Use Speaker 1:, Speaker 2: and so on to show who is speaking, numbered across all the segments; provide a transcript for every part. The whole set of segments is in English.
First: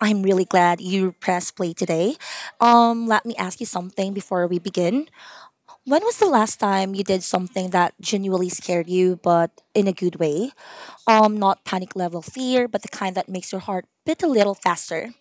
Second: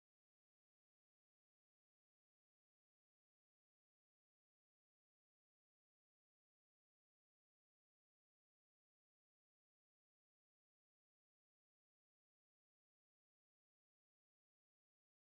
Speaker 1: I'm really glad you pressed play today. Let me ask you something before we begin. When was the last time you did something that genuinely scared you, but in a good way? Not panic level fear, but the kind that makes your heart beat a little faster,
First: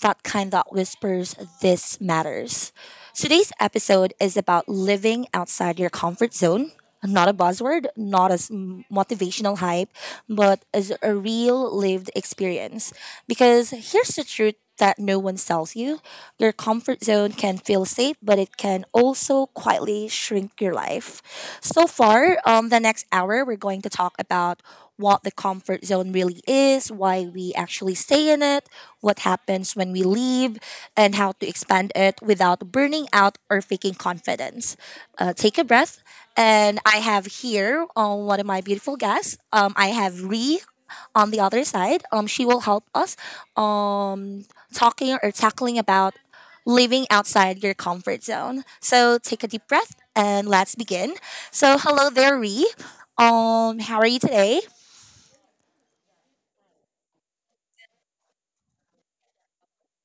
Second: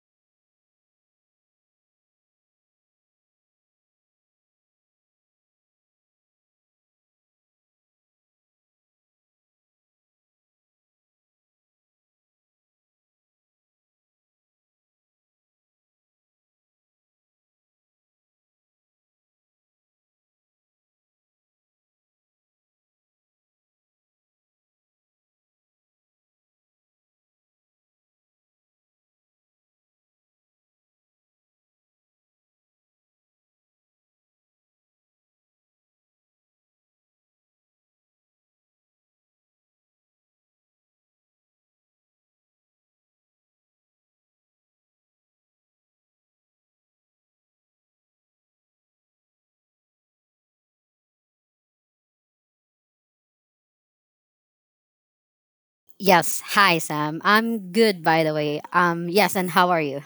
Speaker 1: that kind that whispers, this matters. Today's episode is about living outside your comfort zone. Not a buzzword, not as motivational hype, but as a real lived experience. Because here's the truth that no one tells you: your comfort zone can feel safe, but it can also quietly shrink your life. So far, the next hour, we're going to talk about what the comfort zone really is, why we actually stay in it, what happens when we leave, and how to expand it without burning out or faking confidence. Take a breath. And I have here one of my beautiful guests. I have Ree on the other side. She will help us um, talking or tackling about living outside your comfort zone. So take a deep breath and let's begin. So hello there, Ree. How are you today?
Speaker 2: Yes. Hi, Sam. I'm good, by the way. Yes, and how are you?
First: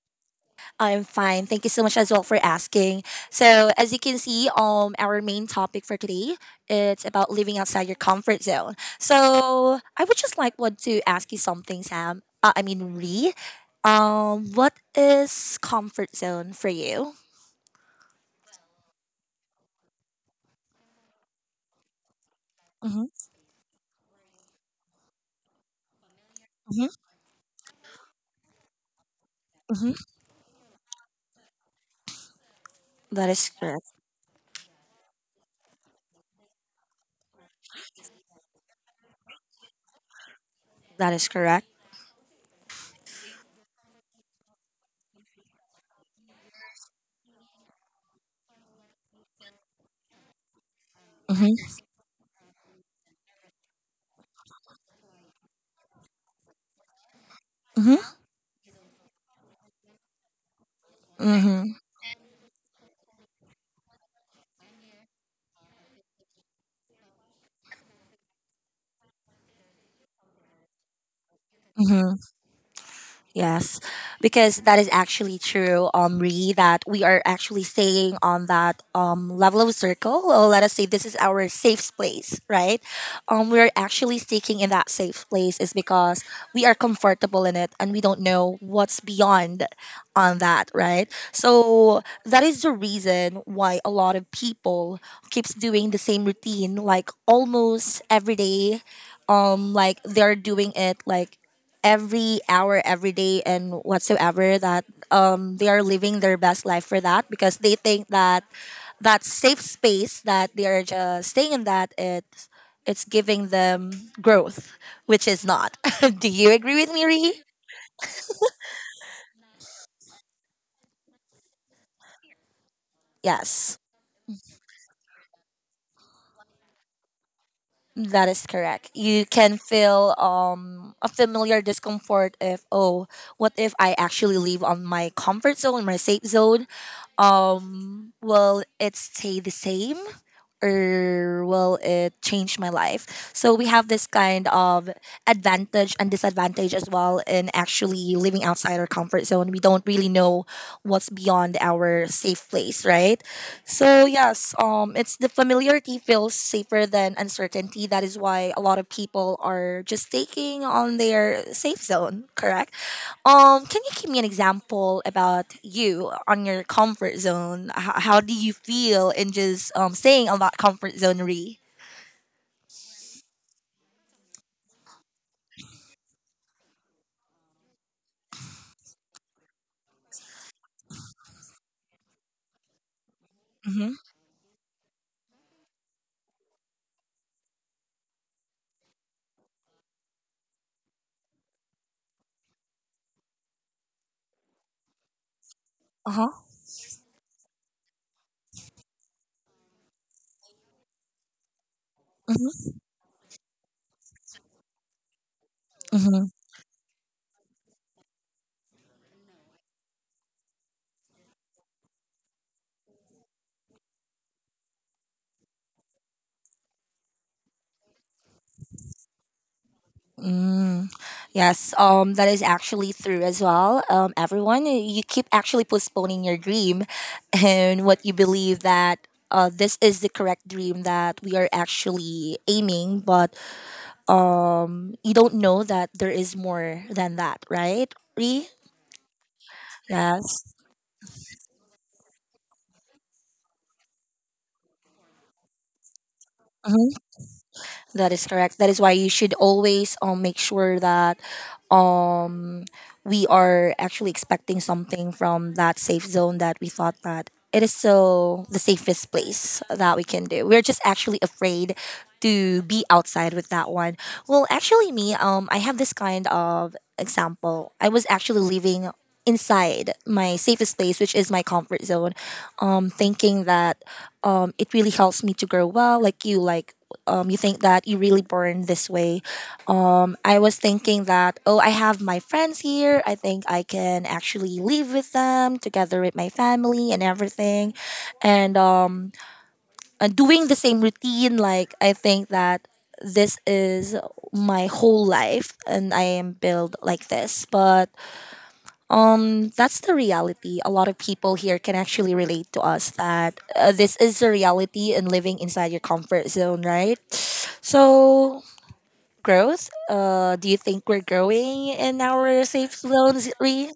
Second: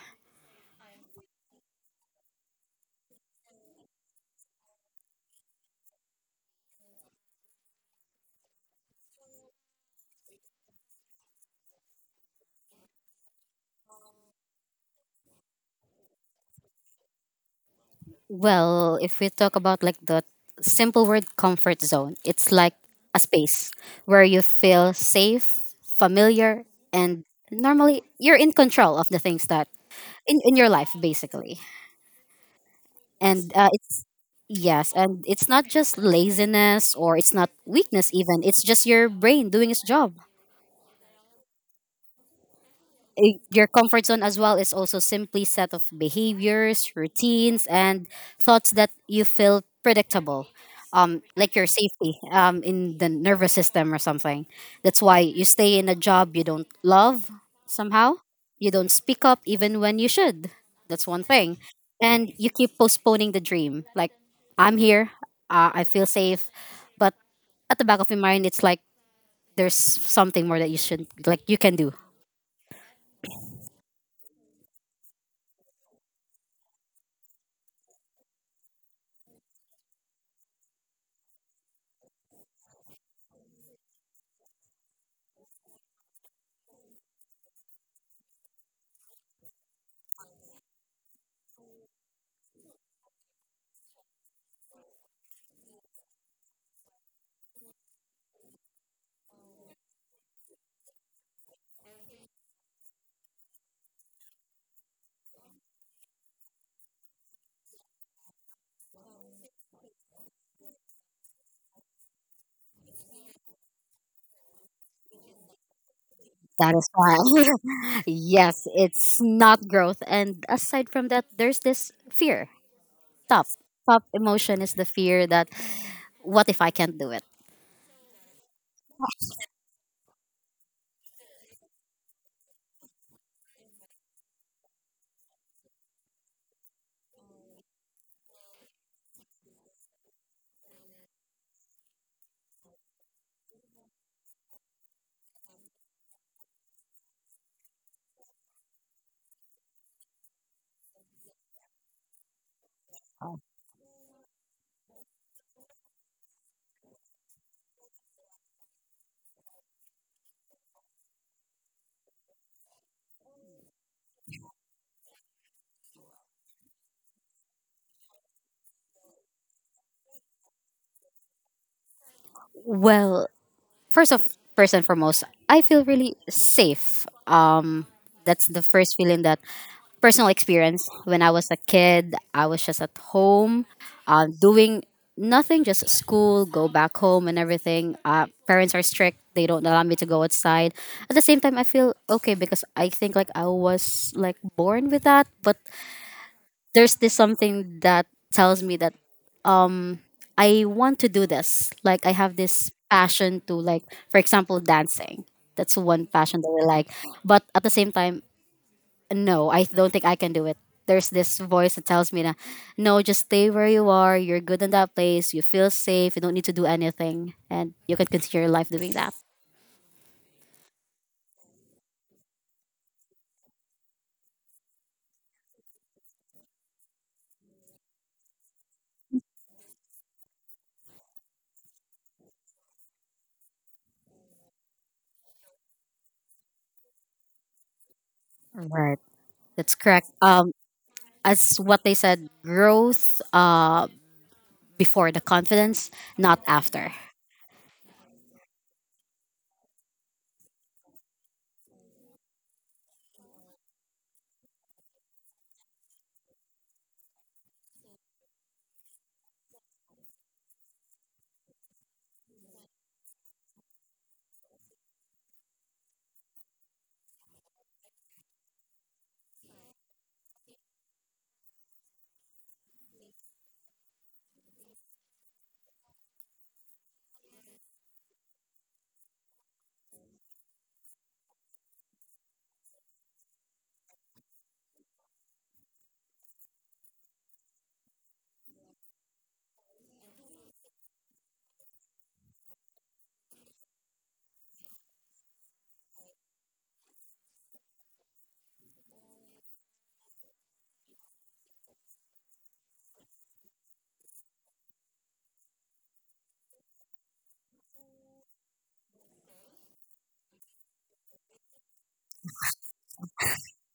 Speaker 1: I'm fine. Thank you so much as well for asking. So, as you can see, our main topic for today, it's about living outside your comfort zone. So, I would just like want to ask you something, Sam. I mean, Ree. What is comfort zone for you?
Speaker 2: Well, if we talk about like the simple word comfort zone, it's like
Speaker 1: Mm-hmm.
Speaker 2: a space where you feel safe, familiar,
Speaker 1: Mm-hmm.
Speaker 2: and normally you're in control of the things that
Speaker 1: Mm-hmm.
Speaker 2: in your life, basically.
Speaker 1: That is
Speaker 2: And
Speaker 1: correct.
Speaker 2: it's Yes, and it's not just laziness or it's not weakness, even. It's just your brain doing its job.
Speaker 1: That is correct.
Speaker 2: Your comfort zone as well is also simply set of behaviors, routines, and thoughts that you feel predictable,
Speaker 1: Mm-hmm.
Speaker 2: like your safety in the nervous system or something. That's why you stay in a job you don't love somehow. You don't speak up even when you should. That's one thing.
Speaker 1: Mm-hmm.
Speaker 2: And you keep postponing the dream. Like, I'm here, I feel safe, but at the back of your mind, it's like there's something more that you should, like, you can do.
Speaker 1: Mm-hmm. Yes, because that is actually true, Re, that we are actually staying on that level of circle. Or let us say this is our safe place, right? We're actually sticking in that safe place is because we are comfortable in it and we don't know what's beyond on that, right? So that is the reason why a lot of people keeps doing the same routine like almost every day, like they're doing it like every hour every day and whatsoever, that they are living their best life for that because they think that that safe space that they are just staying in, that it's giving them growth, which is not. Do you
Speaker 2: That
Speaker 1: agree
Speaker 2: is
Speaker 1: with me, Ree?
Speaker 2: why. Yes, it's not growth. And aside from that, there's this fear. Top.
Speaker 1: Yes.
Speaker 2: Top emotion is the fear that what if I can't do it?
Speaker 1: That is correct. You can feel a familiar discomfort if, oh, what if I actually live on my comfort zone, my safe zone? Will it stay the same? Or will it change my life? So we have this kind of advantage and disadvantage as well in actually living outside our comfort zone. We don't really know what's beyond our safe place, right? So yes, it's the familiarity feels safer than uncertainty. That is why a lot of people are just taking on their safe zone, correct? Can you give me an example about you on your comfort zone? How do you feel in just staying on that comfort zone, Re?
Speaker 2: Well, first of first and foremost, I feel really safe. That's the first feeling that personal experience when I was a kid. I was just at home,
Speaker 1: Mm-hmm.
Speaker 2: doing nothing, just school, go back home and everything. Parents are strict; they don't allow me to go outside. At the same time, I feel okay because I think like I was like born with that, but
Speaker 1: Uh-huh.
Speaker 2: there's this something that tells me that I want to do this. Like I have this
Speaker 1: Mm-hmm.
Speaker 2: passion to like, for example, dancing. That's one
Speaker 1: Mm-hmm.
Speaker 2: passion that I like. But at the same time, no, I don't think I can do it. There's this voice that tells me that no, just stay where you are. You're good in that place. You feel safe. You don't need to do anything, and you can continue your life doing that.
Speaker 1: Mm. Yes, that is actually true as well. Everyone, you keep actually postponing your dream and what you believe that, this is the correct dream that we are actually aiming, but you don't know that there is more than that, right, Re?
Speaker 2: Right. That's correct.
Speaker 1: Yes.
Speaker 2: As what they said, growth before the confidence, not after.
Speaker 1: Mm-hmm. That is correct. That is why you should always make sure that um we are actually expecting something from that safe zone that we thought that it is still the safest place that we can do. We're just actually afraid to be outside with that one. Well, actually, me, I have this kind of example. I was actually living inside my safest place, which is my comfort zone, thinking that it really helps me to grow well, like you think that you really born this way. I was thinking that, oh, I have my friends here. I think I can actually live with them together with my family and everything. And, um, and doing the same routine, like, I think that this is my whole life and I am built like this. But that's the reality. A lot of people here can actually relate to us that, this is the reality and living inside your comfort zone, right? So growth. Do you think we're growing in our safe zones, Lee?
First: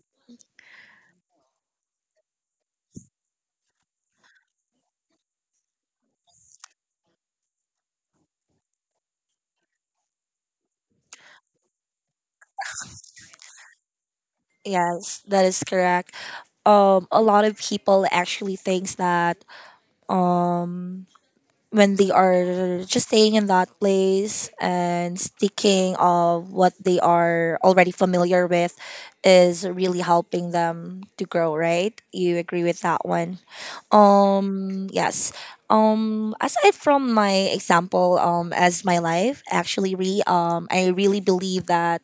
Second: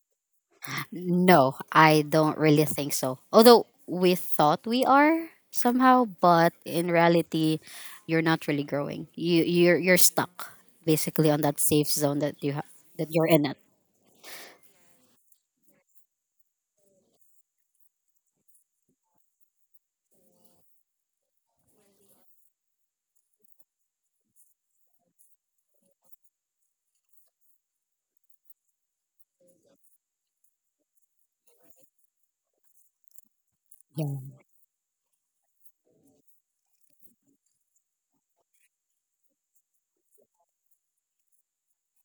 Speaker 2: No, I don't really think so. Although we thought we are somehow, but in reality, you're not really growing. You're stuck basically on that safe zone that that you're in it.
Speaker 1: Yes, that is correct. A lot of people actually thinks that um. when they are just staying in that place and sticking of what they are already familiar with is really helping them to grow, right? You agree with that one?
Speaker 2: Yeah.
Speaker 1: Yes. Aside from my example, as my life actually, Re, I really believe that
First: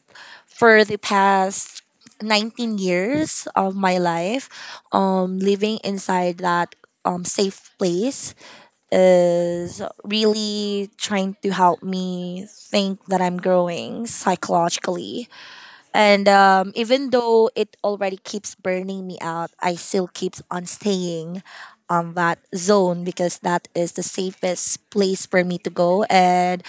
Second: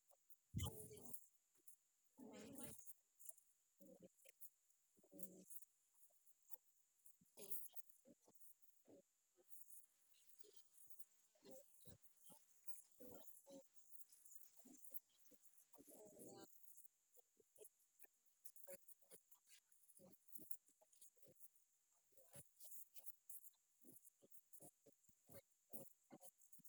Speaker 1: for the past 19 years of my life, living inside that safe place is really trying to help me think that I'm growing psychologically. And even though it already keeps burning me out, I still keeps on staying on that zone because that is the safest place for me to go. And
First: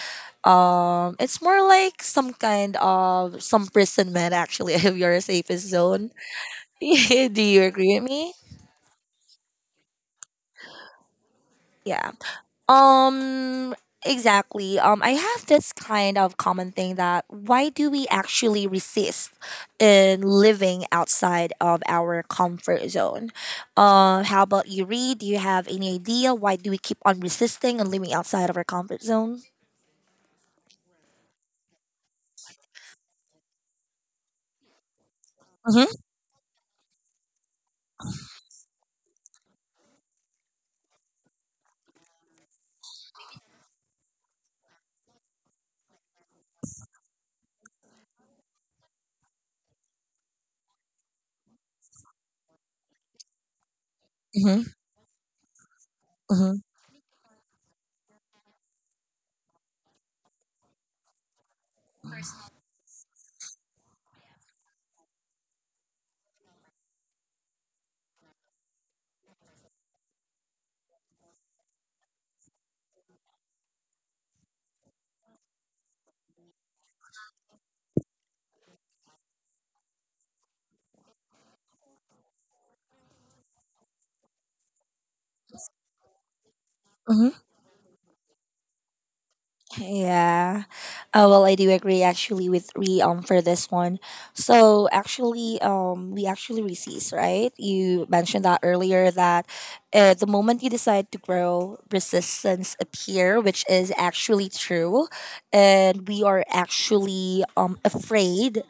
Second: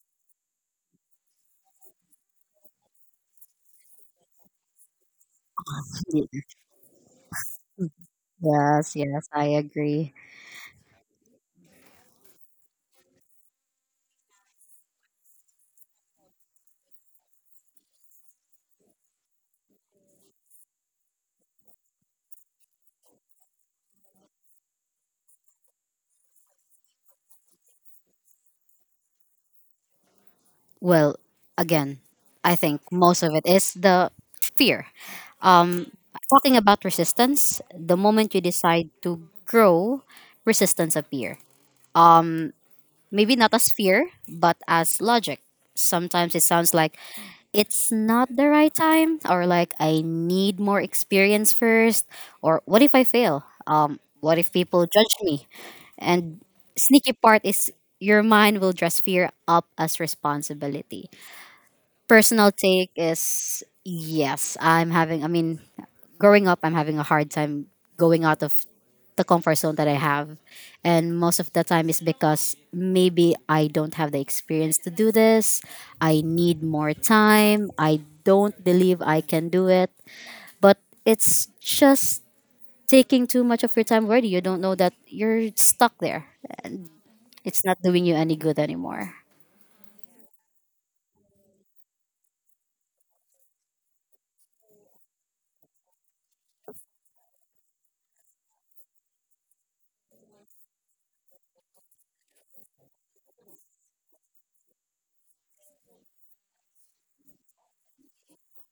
Speaker 1: it's more like some kind of some prison man actually. If you're a safest zone.
Speaker 2: Y-
Speaker 1: Do you agree with me?
Speaker 2: Yes, yes, I agree.
Speaker 1: Yeah. Um, exactly. I have this kind of common thing that why do we actually resist in living outside of our comfort zone? How about you, Reed? Do you have any idea why do we keep on resisting and living outside of our comfort zone?
Speaker 2: Well, again, I think most of it is the fear.
Speaker 1: Mm-hmm.
Speaker 2: Um, talking about resistance, the moment you decide to grow, resistance appear. Maybe not as fear, but as logic. Sometimes it sounds like it's not the right time, or like I need more experience first, or what if I fail? What if
Speaker 1: Mm-hmm.
Speaker 2: people judge me? And
Speaker 1: Mm-hmm.
Speaker 2: sneaky part is your mind will dress fear up as responsibility personal take is yes, I mean, growing up, I'm having a hard time going out of the comfort zone that I have. And most of the time is because maybe I don't have the experience to do this. I need more time. I don't believe I can do it. But it's just taking too much of your time already. You don't know that you're stuck there. It's not doing you any good anymore.
Speaker 1: Yeah. Well, I do agree actually with Re for this one. So actually, we actually resist, right? You mentioned that earlier that, the moment you decide to grow, resistance appear, which is actually true, and we are actually afraid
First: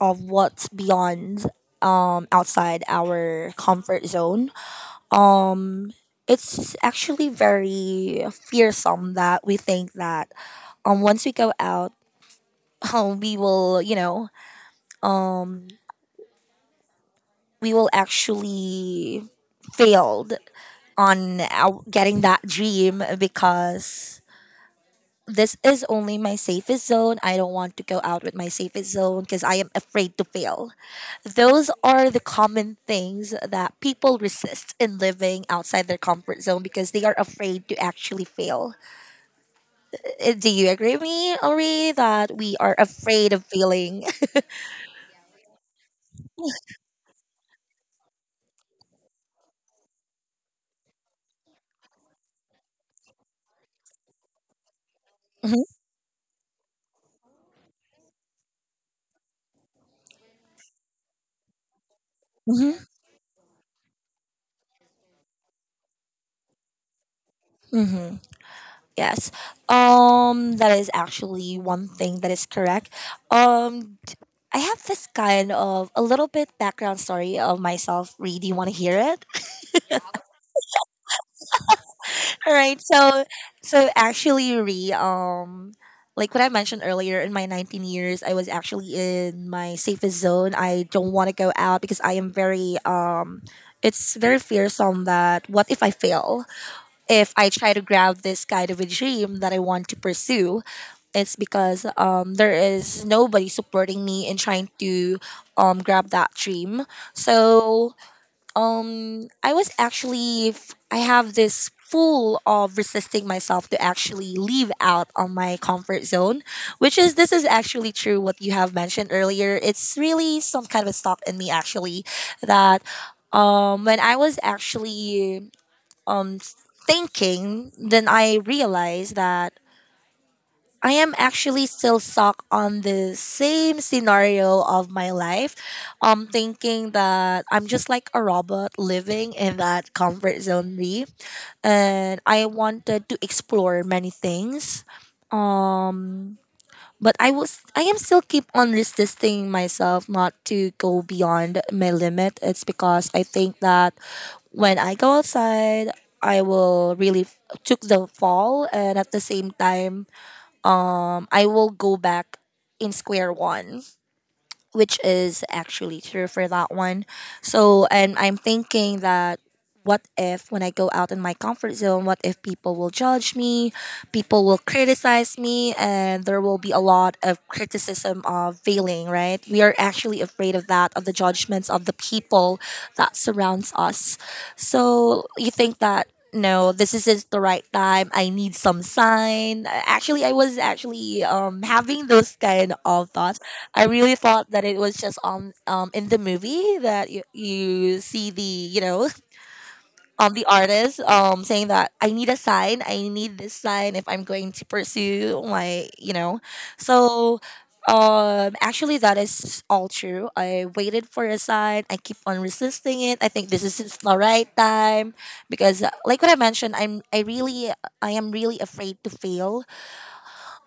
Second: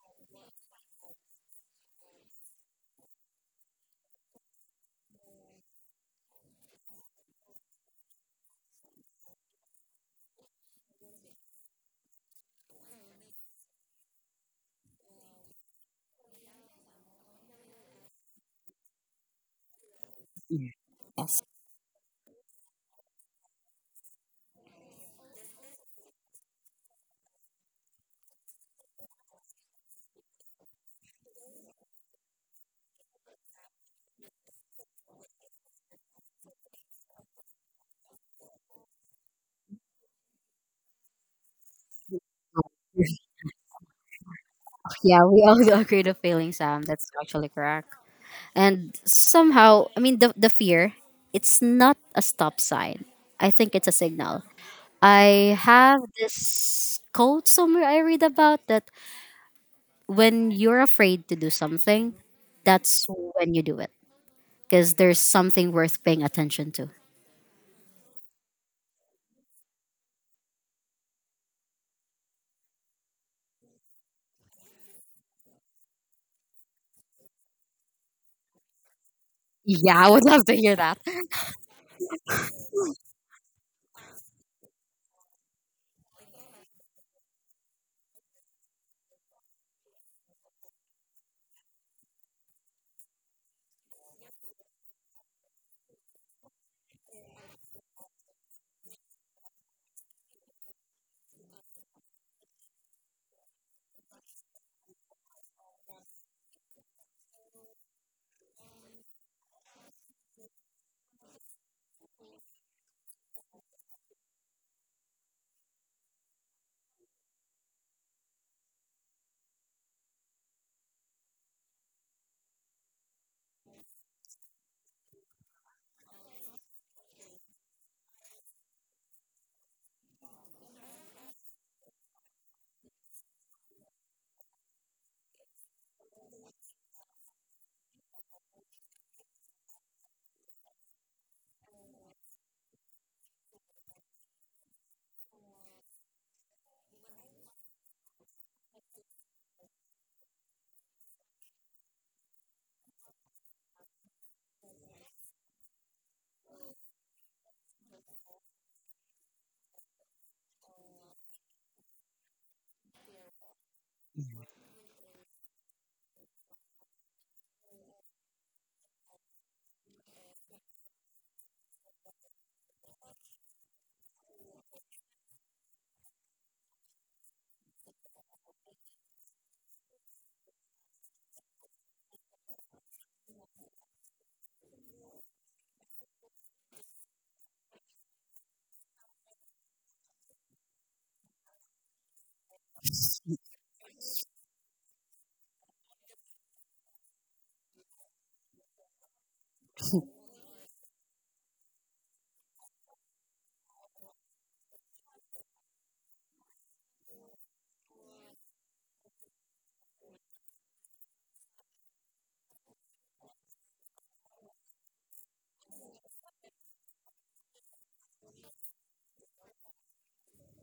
Speaker 1: of what's beyond outside our comfort zone. Um, it's actually very fearsome that we think that once we go out um we will you know um we will actually failed on
Speaker 2: Yes.
Speaker 1: our, getting that dream, because this is only my safest zone. I don't want to go out with my safest zone because I am afraid to fail. Those are the common things that people resist in living outside their comfort zone because they are afraid to actually fail. Do you agree with me, Ori, that we are afraid of failing?
Speaker 2: Yeah, we all agree to failing, Sam. That's actually correct. And somehow, I mean, the fear, it's not a stop sign. I think it's a signal. I have this quote somewhere I read about that when you're afraid to do something,
Speaker 1: Hmm.
Speaker 2: that's when you do it. Because there's something worth paying attention to.
Speaker 1: Hmm. Yes. That is actually one thing that is correct. Um I have this kind of a little bit background story of myself, Ree. Do you want to hear it?
Speaker 2: Yeah, I would love to hear that.
Speaker 1: All right. So actually, Ree, like what I mentioned earlier, in my 19 years, I was actually in my safest zone. I don't want to go out because I am very it's very fearsome that what if I fail? If I try to grab this kind of a dream that I want to pursue, it's because there is nobody supporting me in trying to grab that dream. So I was actually, I have this full of resisting myself to actually leave out on my comfort zone, which is this is actually true what you have mentioned earlier. It's really some kind of a stop in me actually, that when I was actually um thinking, then I realized that I am actually still stuck on the same scenario of my life. Thinking that I'm just like a robot living in that comfort zone me. And I wanted to explore many things. Um, but I am still keep on resisting myself not to go beyond my limit. It's because I think that when I go outside, I will really took the fall and at the same time, I will go back in square one, which is actually true for that one. So, and I'm thinking that what if when I go out in my comfort zone, what if people will judge me, people will criticize me, and there will be a lot of criticism of failing, right? We are actually afraid of that, of the judgments of the people that surrounds us. So, you think that no, this isn't the right time. I need some sign. Actually, I was actually having those kind of thoughts. I really thought that it was just on in the movie that you see, the you know the artist saying that I need a sign, I need this sign if I'm going to pursue my so actually that is all true. I waited for a sign. I keep on resisting it. I think this is it's the right time, because like what I mentioned, I really, I am really afraid to fail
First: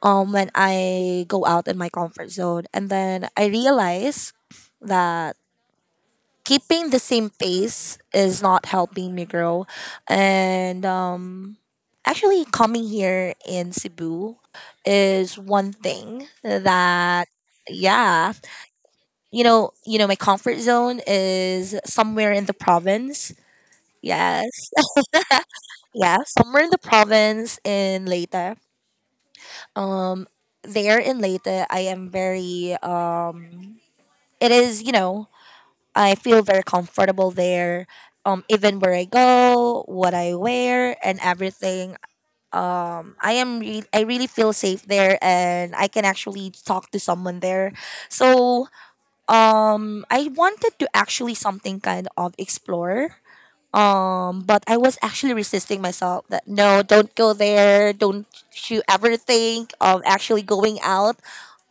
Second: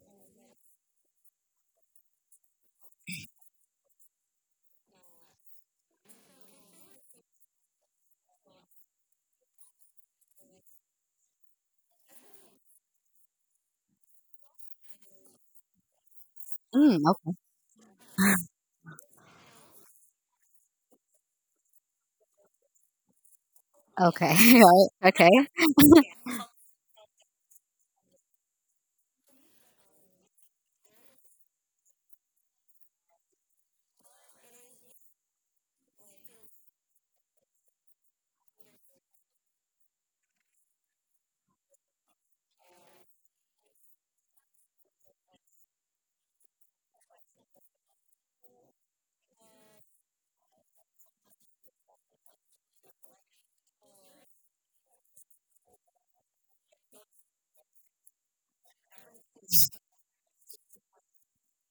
Speaker 1: when I go out in my comfort zone. And then I realize that keeping the same pace is not helping me grow. And actually coming here in Cebu is one thing
Speaker 2: Mm,
Speaker 1: that yeah. You know, my comfort zone is somewhere in the province.
Speaker 2: okay. Okay.
Speaker 1: Yes.
Speaker 2: right, okay.
Speaker 1: Yeah, somewhere in the province in Leyte. Um there in Leyte, I am very it is, I feel very comfortable there. Even where I go, what I wear, and everything. I really feel safe there, and I can actually talk to someone there. So, I wanted to actually something kind of explore. But I was actually resisting myself that no, don't go there. Don't you ever think of actually going out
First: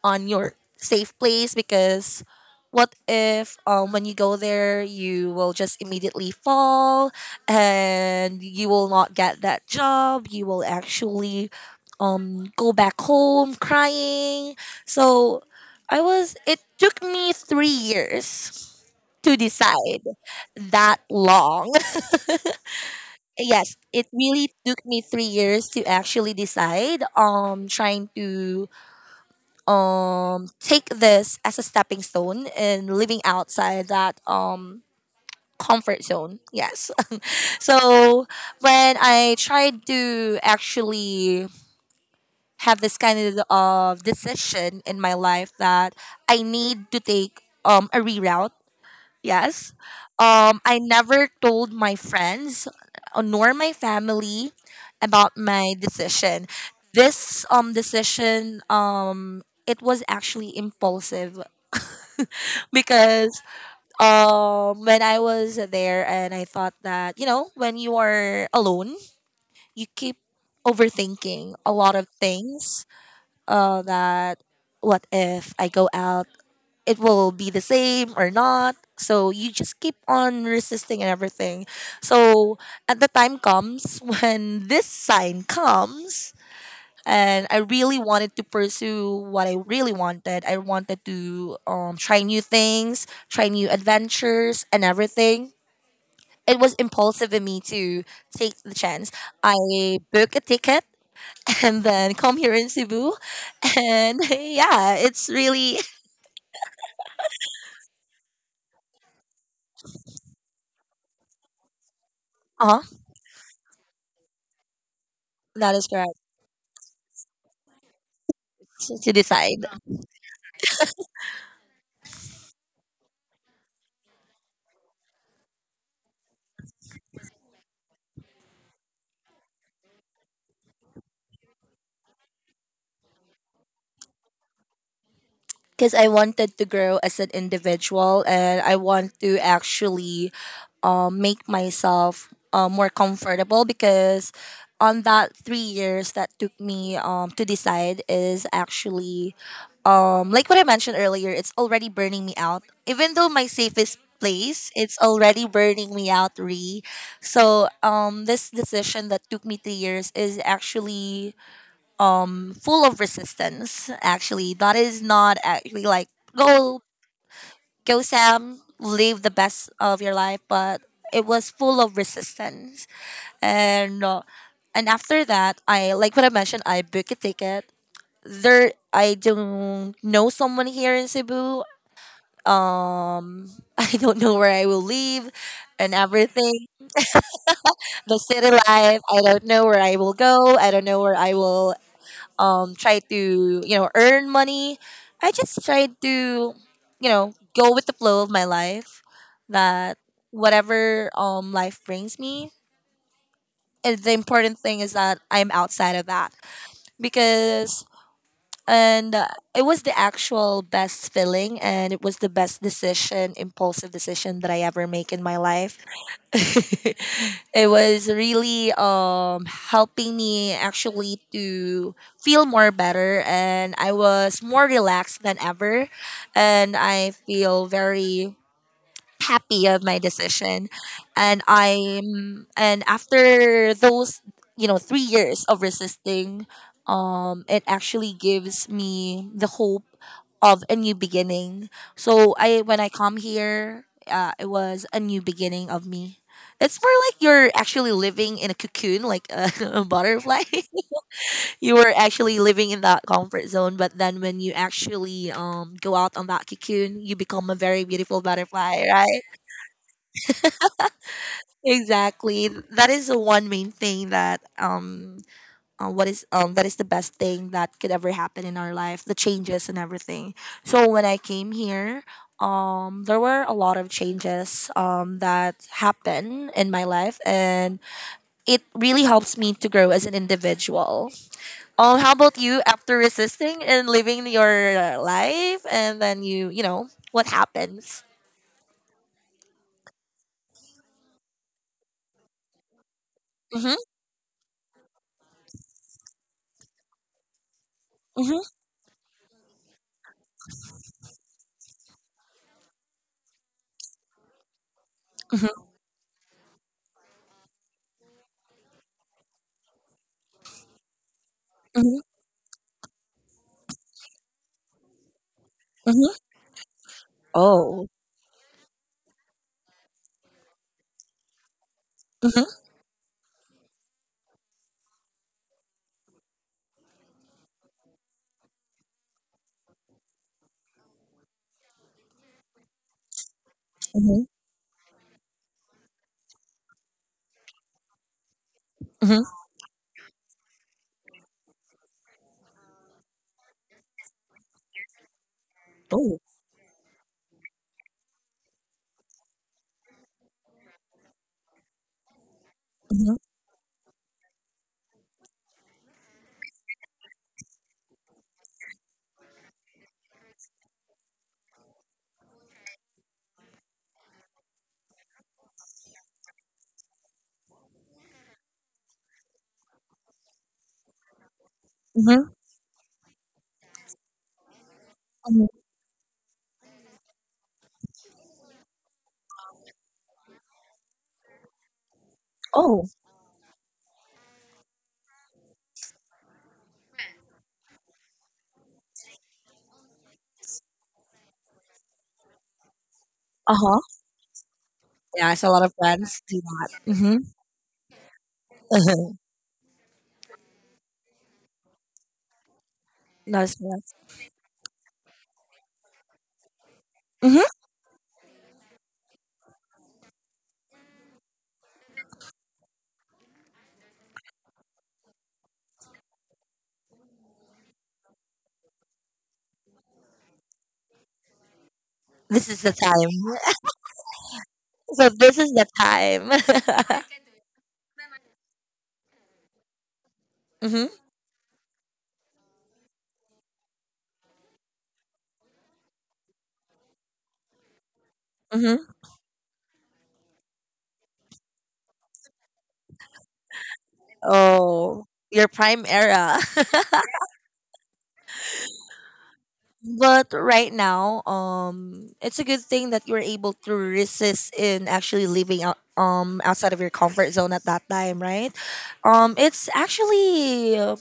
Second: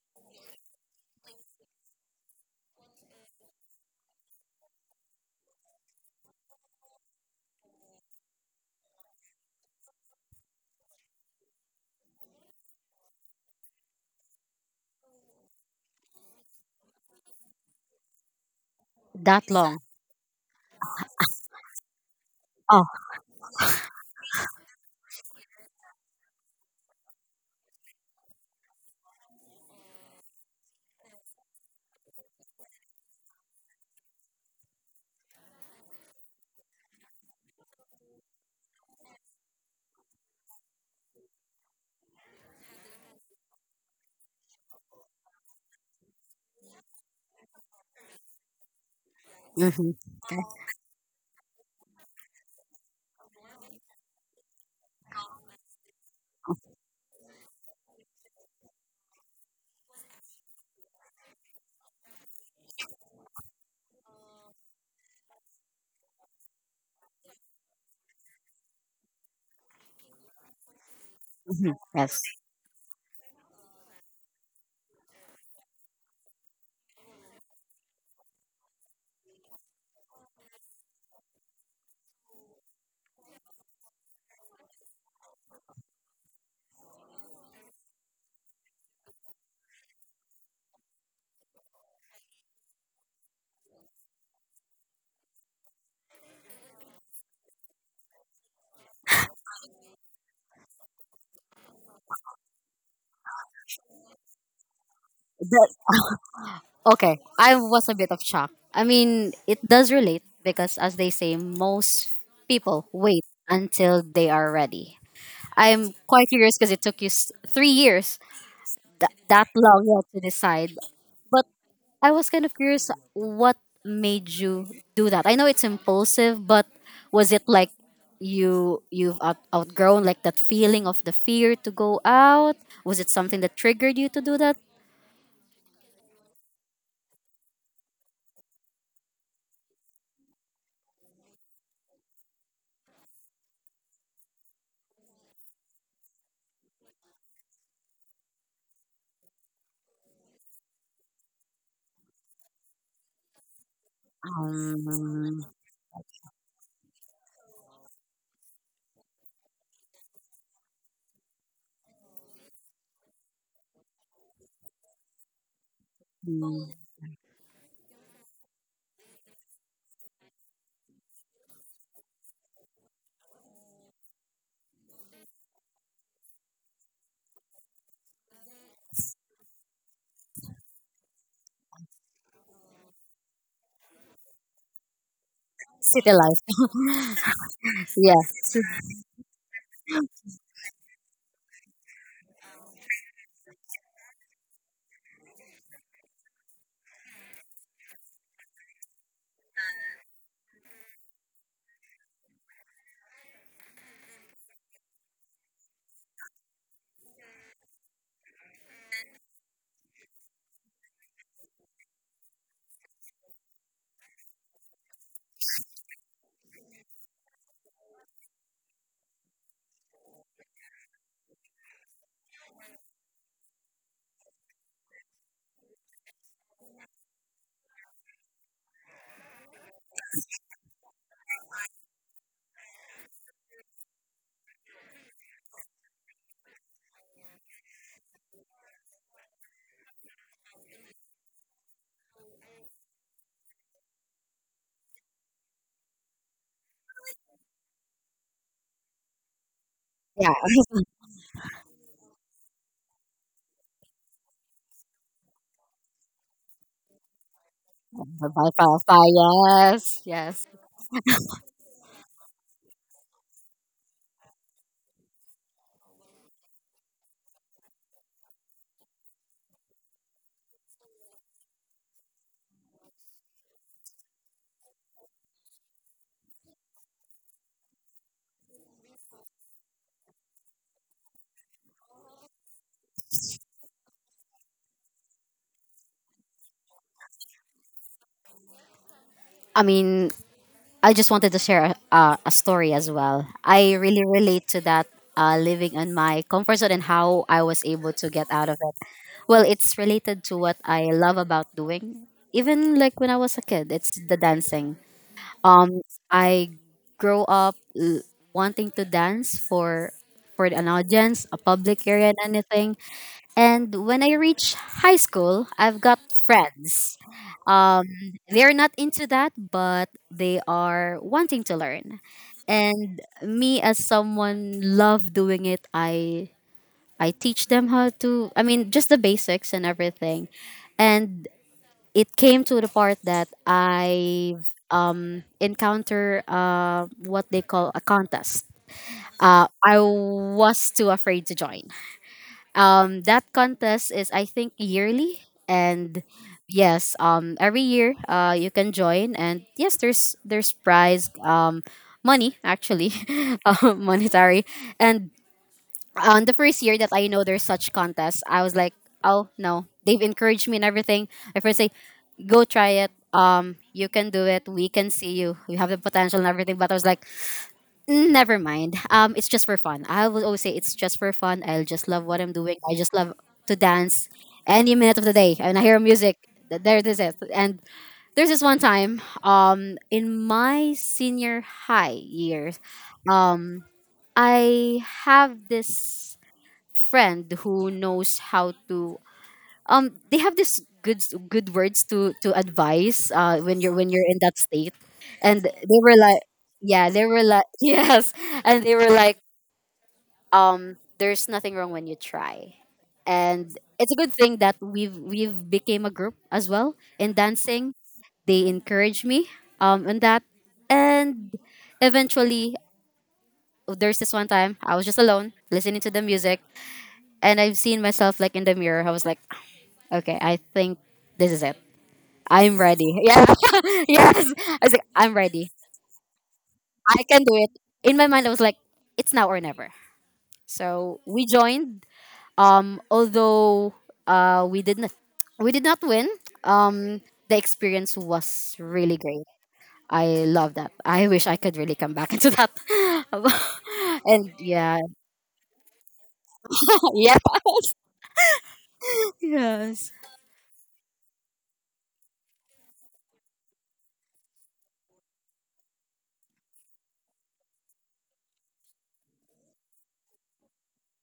Speaker 1: on your safe place? Because what if when you go there you will just immediately fall and you will not get that job, you will actually go back home crying. So I was it took me 3 years to
Speaker 2: That long.
Speaker 1: decide that long.
Speaker 2: Oh,
Speaker 1: Yes, it really took me 3 years to actually decide, trying to take this as a stepping stone in living outside that comfort zone. Yes. So when I tried to actually have this kind of decision in my life that I need to take a reroute. Yes.
Speaker 2: okay.
Speaker 1: I never told my friends, nor my family, about my decision. This decision, it was actually impulsive, because when I was there and I thought that, you know, when you are alone, you keep overthinking a
Speaker 2: Mhm,
Speaker 1: lot of
Speaker 2: yes.
Speaker 1: things. That what if I go out, it will be the same or not? So you just keep on resisting and everything. So at the time comes when this sign comes, and I really wanted to pursue what I really wanted. I wanted to try new things, try new adventures, and everything. It was impulsive in me to take the chance. I booked a ticket and then come here in Cebu, and yeah, it's really
Speaker 2: Okay, I was a bit of shock. I mean, it does relate because, as they say, most
Speaker 1: uh
Speaker 2: people wait until they are ready.
Speaker 1: that is
Speaker 2: I'm
Speaker 1: correct,
Speaker 2: quite curious because it took you 3 years
Speaker 1: to
Speaker 2: that
Speaker 1: decide.
Speaker 2: long, yeah, to decide. But I was kind of curious what made you do that. I know it's impulsive, but was it like you've outgrown like that feeling of the fear to go out? Was it something that triggered you to do that?
Speaker 1: Because I wanted to grow as an individual, and I want to actually make myself more comfortable, because on that 3 years that took me to decide is actually like what I mentioned earlier, it's already burning me out. Even though my safest place, it's
Speaker 2: Um,
Speaker 1: already burning me out, re. So this decision that took me 3 years is actually full of resistance, actually. That is not actually like go, go sam, live the best of your life, but it was full of resistance. And and after that, I like what I mentioned, I book a ticket there. I don't know someone here in Cebu. um I don't know where I will live and
Speaker 2: city life.
Speaker 1: everything. The city
Speaker 2: Yes.
Speaker 1: life, I don't know where I will go, I don't know where I will try to, you know, earn money. I just tried to, you know, go with the flow of my life, that whatever life brings me, and the important thing is that I'm outside of that. Because and it was the actual best feeling, and it was the best decision, impulsive decision that I ever make in my life. It was really helping me actually to feel more better, and I was more relaxed than ever, and I feel very happy of my decision. And after those, you know, 3 years of resisting, it actually gives me the hope of a new beginning. So I when I come here, it was a new beginning of me. It's more like you're actually living in a cocoon, like a, a
Speaker 2: Yeah.
Speaker 1: butterfly. You were actually living in that comfort zone, but then when you actually go out on that cocoon, you become a very beautiful
Speaker 2: By
Speaker 1: butterfly,
Speaker 2: Firefly.
Speaker 1: right?
Speaker 2: Yes. Yes.
Speaker 1: Exactly. That is the one main thing that what is that is the best thing that could ever happen in our life, the changes and everything. So when I came here, there were a lot of changes that happened in my life, and it really helps me to grow as an individual. How about you? After resisting and living your life, and then you know, what happens?
Speaker 2: I mean, I just wanted to share a story as well. I
Speaker 1: mm-hmm,
Speaker 2: really relate to that living in my comfort zone and how I was able to get
Speaker 1: mm-hmm,
Speaker 2: out of it. Well, it's related to what I love about doing. Even like when I was a kid, it's the dancing.
Speaker 1: mm-hmm,
Speaker 2: Um, I grow up l- wanting to dance for an audience, a public
Speaker 1: mm-hmm,
Speaker 2: area, and anything. And when I reach high school, I've got
Speaker 1: mm-hmm.
Speaker 2: friends. Um,
Speaker 1: Oh.
Speaker 2: they're not into that, but they are wanting to learn.
Speaker 1: mm-hmm,
Speaker 2: And me, as someone love doing it, I teach them how to. I mean, just the basics and everything. And it came to the part that
Speaker 1: mm-hmm,
Speaker 2: I encounter what they call a contest.
Speaker 1: mm-hmm.
Speaker 2: I was too afraid to join. That contest is I think yearly, and
Speaker 1: Oh.
Speaker 2: yes, every year you can join, and yes, there's prize money actually,
Speaker 1: mm-hmm,
Speaker 2: monetary, and on the first year that I know there's such contest, I was like, oh no, they've encouraged me and everything. My friends say, go try it. You can do it. We can see you. You have the potential and everything. But I was like, never mind. It's just for fun. I will always say it's just for fun. I just love what I'm
Speaker 1: mm-hmm,
Speaker 2: doing. I just love to dance any minute of the day. And I
Speaker 1: mm-hmm.
Speaker 2: hear music. There it is. It. And there's this one time, in my senior high years,
Speaker 1: Oh.
Speaker 2: um, I have this friend who knows how to they have this good words to advise
Speaker 1: Uh-huh.
Speaker 2: when you're in that state,
Speaker 1: Yeah,
Speaker 2: and
Speaker 1: so a lot of
Speaker 2: they were like,
Speaker 1: friends do
Speaker 2: yeah,
Speaker 1: that.
Speaker 2: they
Speaker 1: Hmm.
Speaker 2: were like, yes, and they were like, there's nothing wrong when you try,
Speaker 1: Not
Speaker 2: and
Speaker 1: as.
Speaker 2: it's a good thing that we've became a group as well in
Speaker 1: Hmm.
Speaker 2: dancing. They encouraged me in that, and eventually there's this one time I was just alone listening to the music, and I've seen myself like in the mirror. I was like, okay, I think this is it.
Speaker 1: This
Speaker 2: I'm
Speaker 1: is the
Speaker 2: ready. Yeah.
Speaker 1: time.
Speaker 2: yes. I was like,
Speaker 1: So
Speaker 2: I'm
Speaker 1: this
Speaker 2: ready.
Speaker 1: is the time.
Speaker 2: I can do it. In my mind, I was like, it's now or never.
Speaker 1: Hmm.
Speaker 2: So we joined. Although uh, we did not, we did not win. Um, the experience was
Speaker 1: Hmm.
Speaker 2: really great. I love that. I wish I could really come back into that. And yeah,
Speaker 1: Oh, your prime era.
Speaker 2: yeah, yes,
Speaker 1: But right now, it's a good thing that you were able to resist in actually living out, outside of your comfort zone at that time, right? It's actually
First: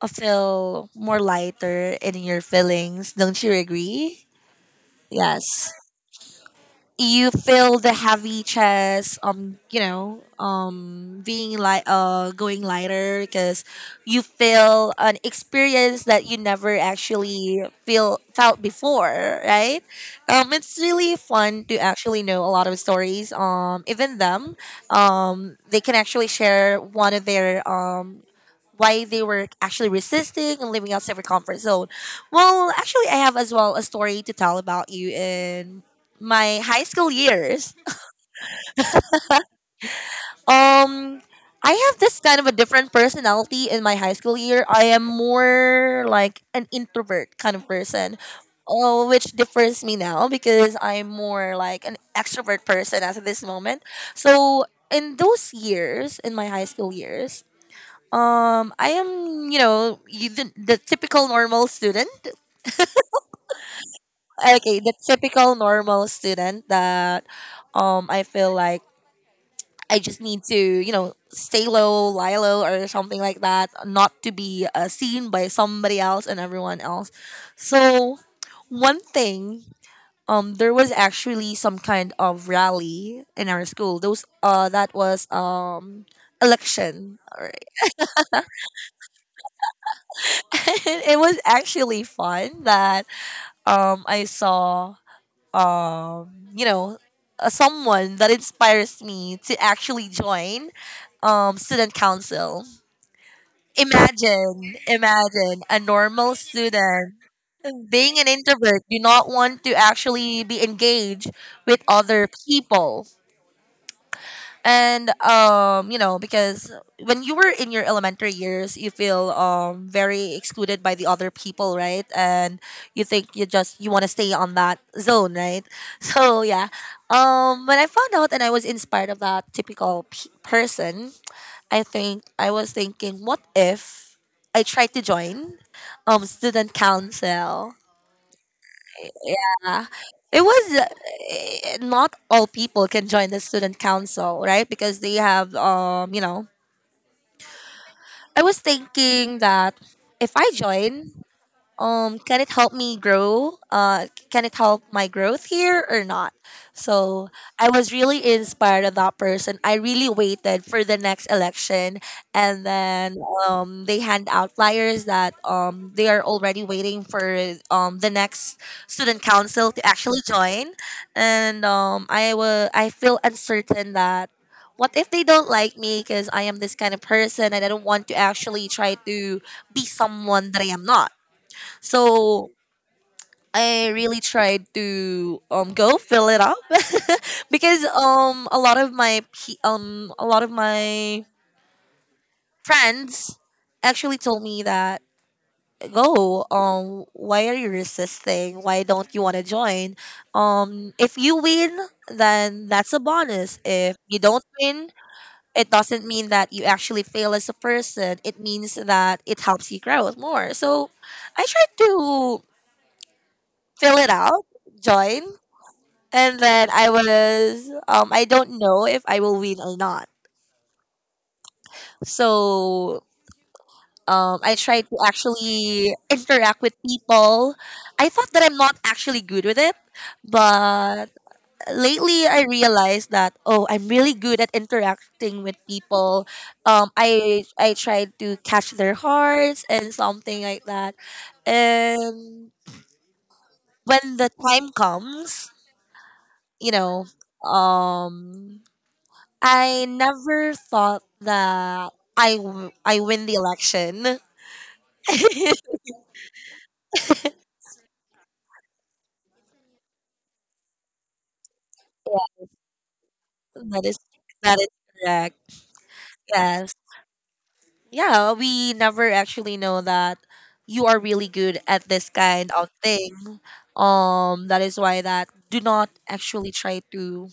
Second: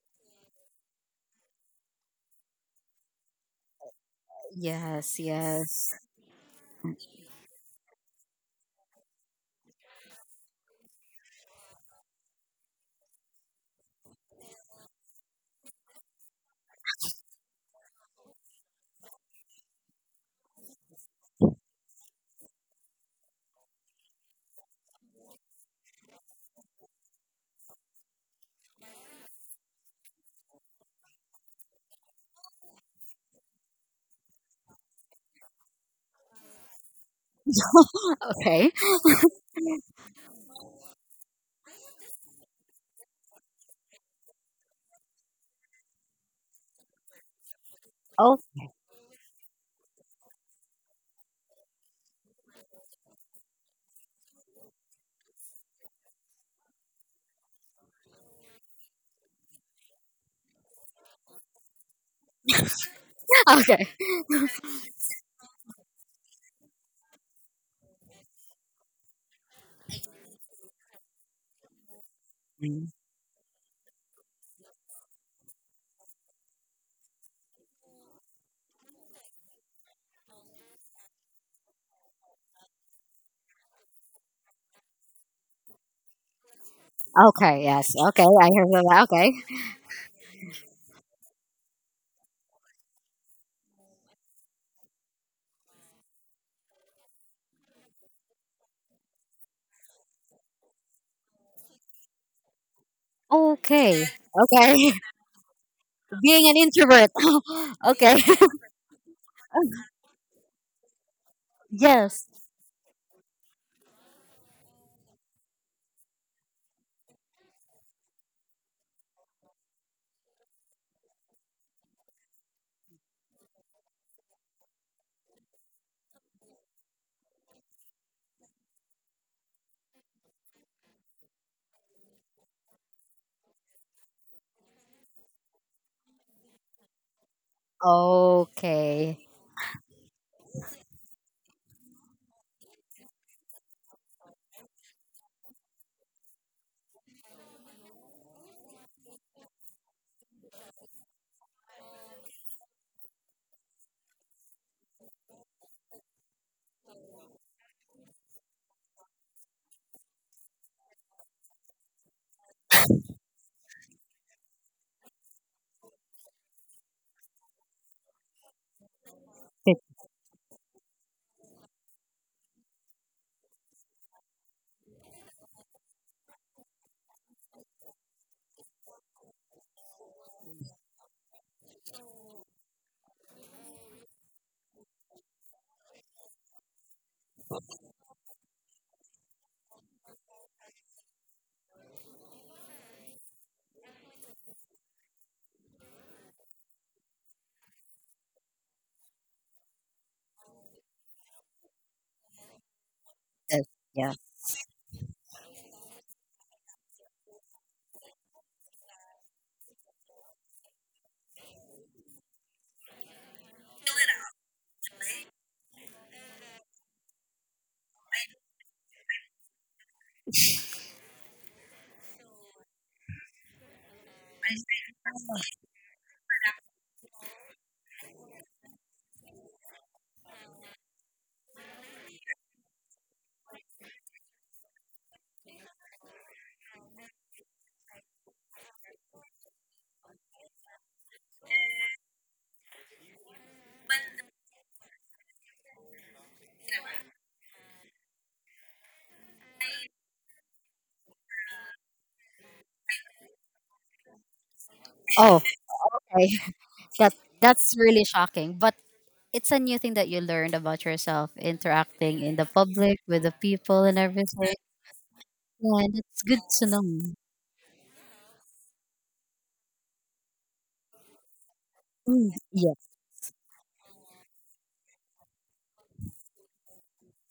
Speaker 1: a feel more lighter in your feelings. Don't you agree?
Speaker 2: yes,
Speaker 1: Yes.
Speaker 2: yes.
Speaker 1: You feel the heavy chest, you know, being like going lighter, because you feel an experience that you never actually feel felt before, right? It's really fun to actually know a lot of stories, even them, they can actually share one of their why they were actually resisting and living outside their comfort zone. Well, actually, I have as well a story to tell about you in my high school years.
Speaker 2: Okay.
Speaker 1: Um, I have this kind of a different personality in my high school year. I am more like an introvert kind of person.
Speaker 2: Oh,
Speaker 1: Oh, which differs me now, because I'm more like an extrovert person as at this moment. So in those years, in my high school years, I am, you know, you, the typical normal student.
Speaker 2: okay.
Speaker 1: Okay, the typical normal student that, I feel like I just need to, you know, stay low, lie low, or something like that, not to be seen by somebody else and everyone else. So, one thing, there was actually some kind of rally in our school. Those, that was election. All
Speaker 2: Okay.
Speaker 1: right.
Speaker 2: Yes. Okay. I heard that. Okay.
Speaker 1: It was actually fun that I saw, um you know someone that inspires me to actually join student council.
Speaker 2: Okay.
Speaker 1: Imagine,
Speaker 2: Okay.
Speaker 1: imagine a normal
Speaker 2: Being an introvert.
Speaker 1: student being
Speaker 2: okay.
Speaker 1: an introvert, do not want to actually be engaged with other
Speaker 2: yes.
Speaker 1: people, and you know, because when you were in your elementary years, you feel very excluded by the other people, right? And you think you just, you want to stay on that zone, right? So yeah, when I found out and I was inspired of that person, I think I was thinking, what if I tried to join student council?
Speaker 2: Okay.
Speaker 1: Yeah. It was not all people can join the student council, right? Because they have, you know, I was thinking that if I join, can it help me grow, can it help my growth here or not? So I was really inspired of that person. I really waited for the next election, and then they hand out flyers that they are already waiting for the next student council to actually join. And I feel uncertain that what if they don't like me, because I am this kind of person and I don't want to actually try to be someone that I am not? So I really tried to go fill it up. Because a lot of my friends actually told me that, go, why are you resisting, why don't you want to join? If you win, then that's a bonus.
Speaker 2: Fitness,
Speaker 1: If
Speaker 2: yeah.
Speaker 1: you don't win, it doesn't mean that you actually fail as a person, it means that it helps you grow more. So I tried to fill it out, join, and then I was I don't know if I will win or not. So I tried to actually interact with people. I thought that I'm not actually good with it, but lately I realized that, oh, I'm really good at interacting with people. I tried to catch their hearts and something like that. And when the time comes, you know, um I never thought that I win the election.
Speaker 2: Oh, okay. That that's really shocking. But it's a new thing that you learned about yourself, interacting in
Speaker 1: Yeah,
Speaker 2: the public with the people
Speaker 1: that is,
Speaker 2: and everything.
Speaker 1: that is correct.
Speaker 2: Yeah, and it's good to
Speaker 1: Yes.
Speaker 2: know.
Speaker 1: Yeah, we never actually know that you are really good at this
Speaker 2: Mm,
Speaker 1: kind of
Speaker 2: yeah.
Speaker 1: thing. That is why that, do not actually try to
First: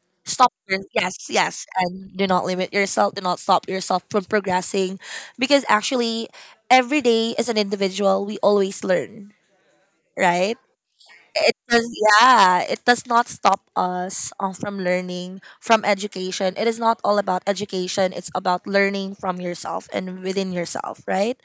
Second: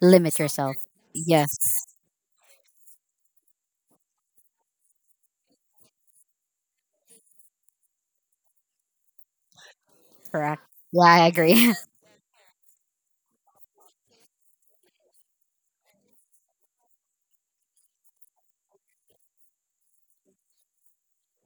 Speaker 2: Limit
Speaker 1: stop
Speaker 2: yourself.
Speaker 1: your, yes, yes,
Speaker 2: Yes.
Speaker 1: and do not limit yourself, do not stop yourself from progressing. Because actually every day as an individual we always learn, right?
Speaker 2: Correct. Yeah, I
Speaker 1: It
Speaker 2: agree.
Speaker 1: does. Yeah, it does not stop us, from learning from education. It is not all about education. It's about learning from yourself and within yourself, right?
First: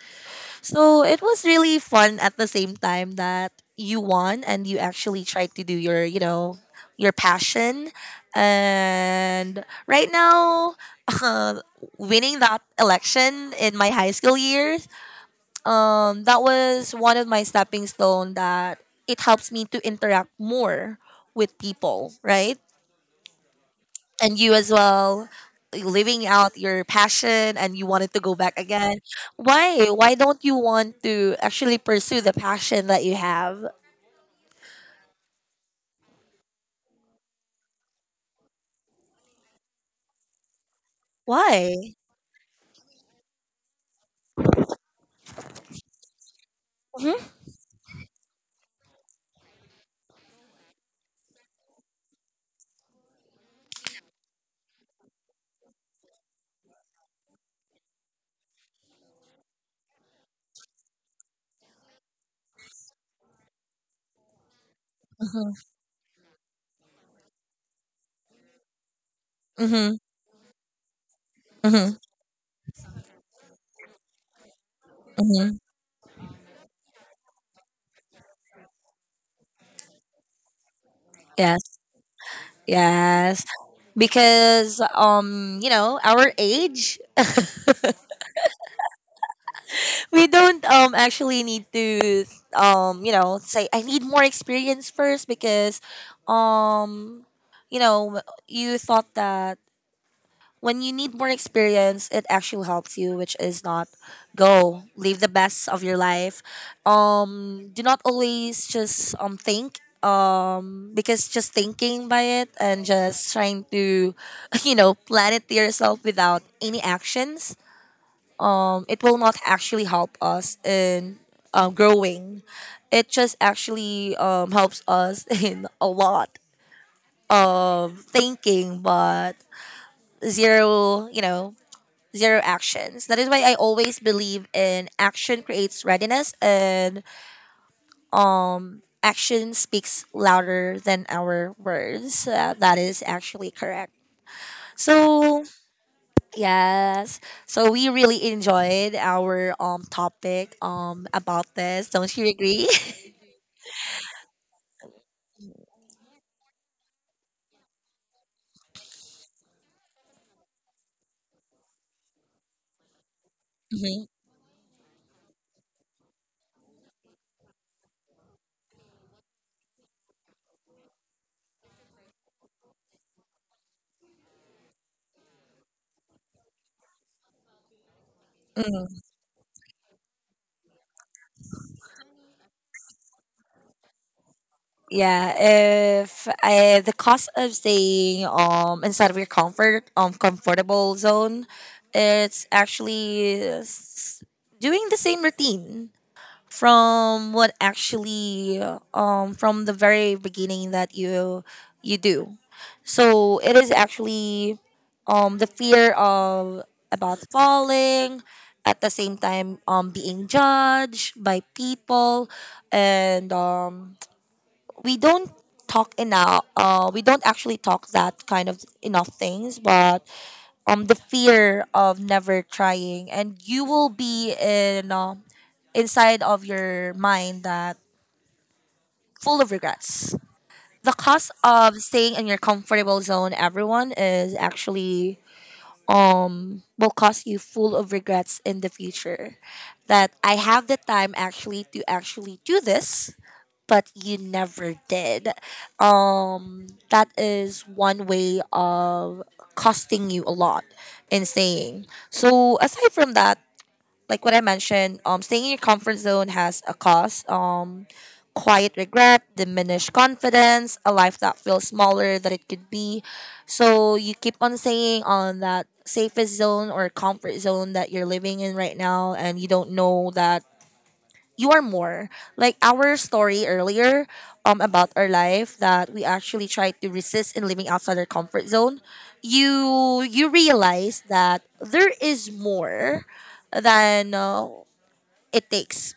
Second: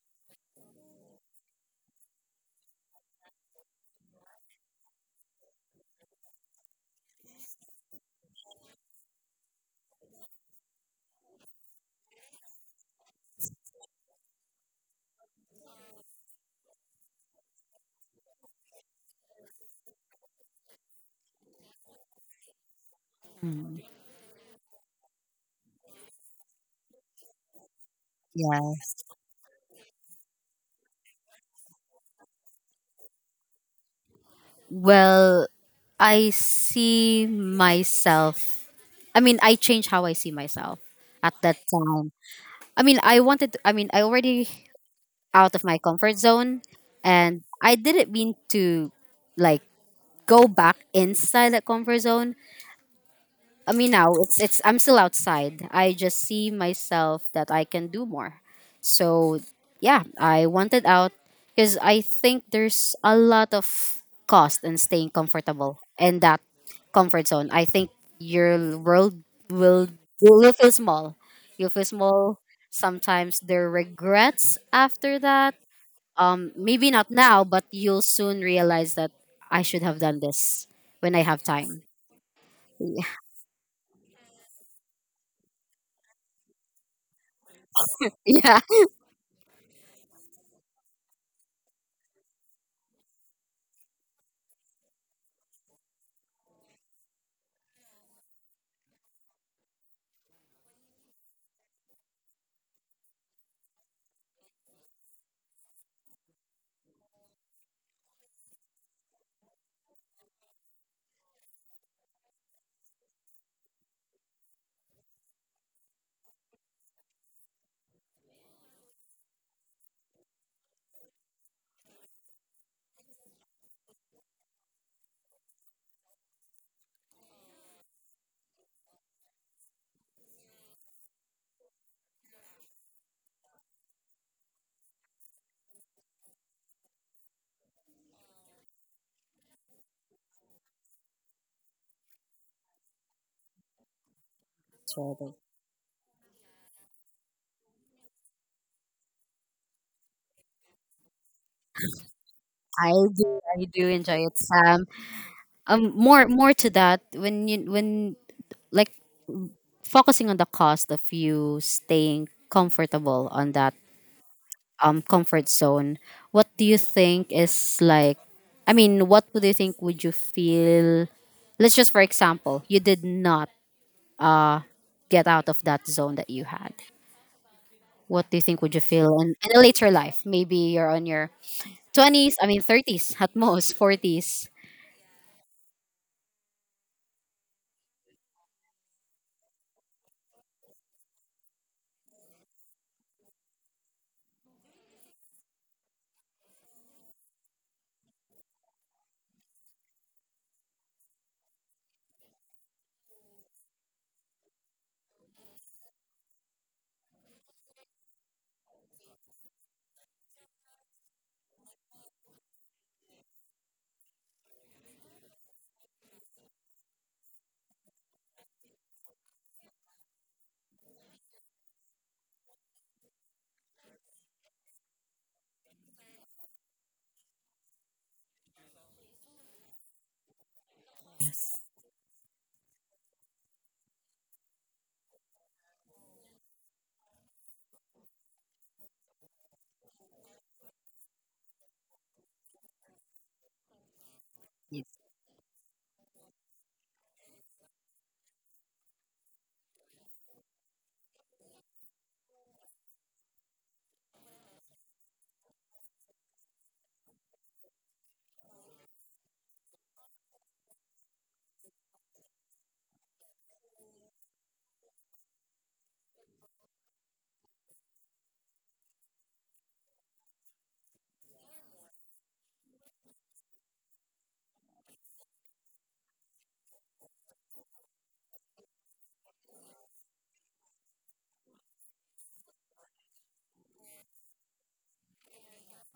Speaker 1: So it was really fun at the same time that you won and you actually tried to do your you know your passion. And right now uh, winning that election in my high school years, that was one of my stepping stone that it helps me to interact more with people, right?
Speaker 2: Mm,
Speaker 1: And you as well, living out your passion, and you wanted to go back
Speaker 2: yeah.
Speaker 1: again. Why don't you want to actually pursue the passion that you have?
Speaker 2: Well, I see myself. I mean, I changed how I see myself at that
Speaker 1: Why?
Speaker 2: time. I mean, I wanted. To, I mean, I already out of my comfort zone,
Speaker 1: Hmm.
Speaker 2: and I didn't mean to like go back inside that comfort zone. I mean now, it's I'm still outside. I just see myself that I can do more. So yeah, I wanted out because I think there's a lot of cost in staying
Speaker 1: Mm-hmm.
Speaker 2: comfortable in that comfort zone. I think your world will
Speaker 1: Mm-hmm.
Speaker 2: will feel small. You feel
Speaker 1: Mm-hmm.
Speaker 2: small. Sometimes there are regrets after that.
Speaker 1: Mm-hmm.
Speaker 2: Maybe not now, but you'll soon realize that I should have done this when I have
Speaker 1: Yes,
Speaker 2: time.
Speaker 1: yes. Because, our age,
Speaker 2: Yeah.
Speaker 1: we don't actually need to, say I need more experience first, because, um you know you thought that when you need more experience it actually helps you, which is not. Go live the best of your life. Do not always just think, because just thinking by it and just trying to plan it to yourself without any actions, it will not actually help us in, growing. It just actually helps us in a lot of thinking, but zero, zero actions. That is why I always believe in action creates readiness and, action speaks louder than our words. That is actually correct. So. Yes. So we really enjoyed our topic about this. Don't you agree?
Speaker 2: I do enjoy it, Sam. More to that when you when like focusing on the cost of you staying comfortable on that
Speaker 1: Hmm.
Speaker 2: comfort zone. What do you think is like? I mean, what would you think would you feel? Let's just for example, you did not get out of that zone that you had. What do you think would you
Speaker 1: Hmm.
Speaker 2: feel in a later life? Maybe you're on your twenties. I mean, thirties at most, forties.
Speaker 1: Yeah. If, the cost of staying inside of your comfort, comfortable zone, it's actually doing the same routine from what actually, from the very beginning that you do, so it is actually, the fear of about falling, at the same time being judged by people, and, we don't talk enough, we don't actually talk that kind of enough things, but, the fear of never trying, and you will be in, inside of your mind that full of regrets. The cost of staying in your comfortable zone, everyone, is actually, will cost you full of regrets in the future, that I have the time actually to actually do this, but you never did. That is one way of costing you a lot in staying. So aside from that, like what I mentioned, staying in your comfort zone has a cost. Quiet regret, diminished confidence, a life that feels smaller than it could be. So you keep on staying on that safest zone or comfort zone that you're living in right now, and you don't know that you are more, like our story earlier, about our life, that we actually try to resist in living outside our comfort zone. You realize that there is more than, it takes.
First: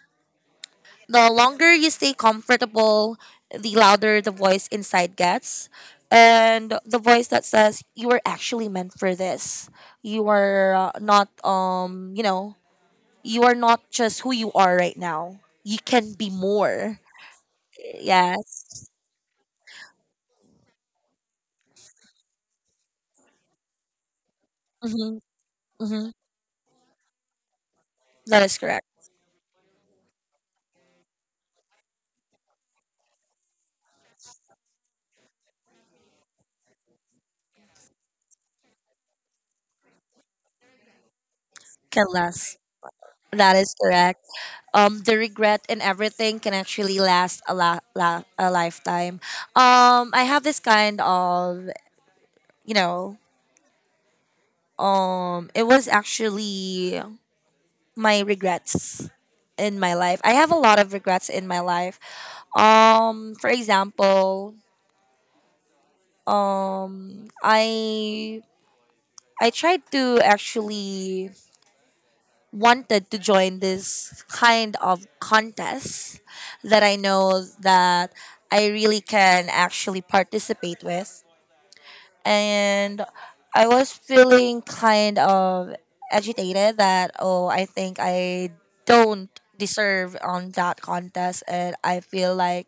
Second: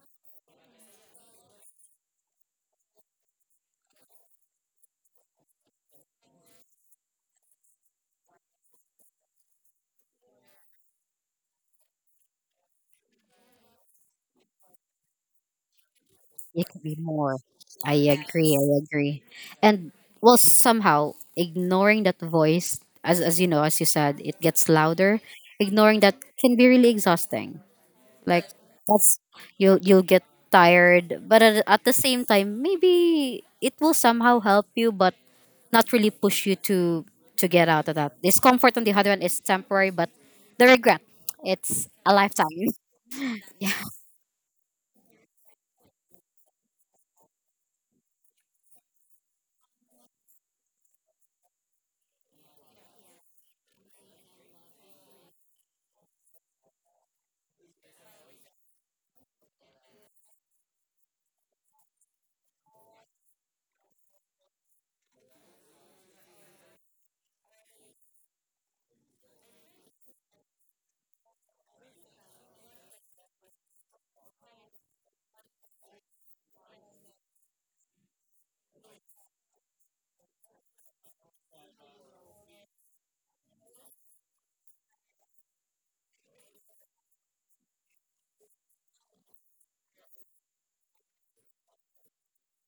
Speaker 1: The longer you stay comfortable, the louder the voice inside gets, and the voice that says you are actually meant for this. You are, not, you are not just who you are right now, you can be
Speaker 2: It could be
Speaker 1: more.
Speaker 2: more. I agree. I
Speaker 1: Yes.
Speaker 2: agree. And well, somehow ignoring that voice, as you know, as you said, it gets
Speaker 1: Mm-hmm.
Speaker 2: louder. Ignoring
Speaker 1: Mm-hmm.
Speaker 2: that can be really exhausting.
Speaker 1: That
Speaker 2: Like
Speaker 1: is correct.
Speaker 2: that's you'll get tired, but at the same time, maybe it will somehow help you, but not really push you to get out of that discomfort. On the other hand, is temporary, but the regret, it's
Speaker 1: Can
Speaker 2: a lifetime.
Speaker 1: last. That is correct. The regret and everything can actually last a lifetime. I have this kind of, you know, it was actually my regrets in my life. I have a lot of regrets in my life. For example, um, I I tried to actually wanted to join this kind of contest that I know that I really can actually participate with. And I was feeling kind of agitated that, oh, I think I don't deserve on that contest, and I feel like,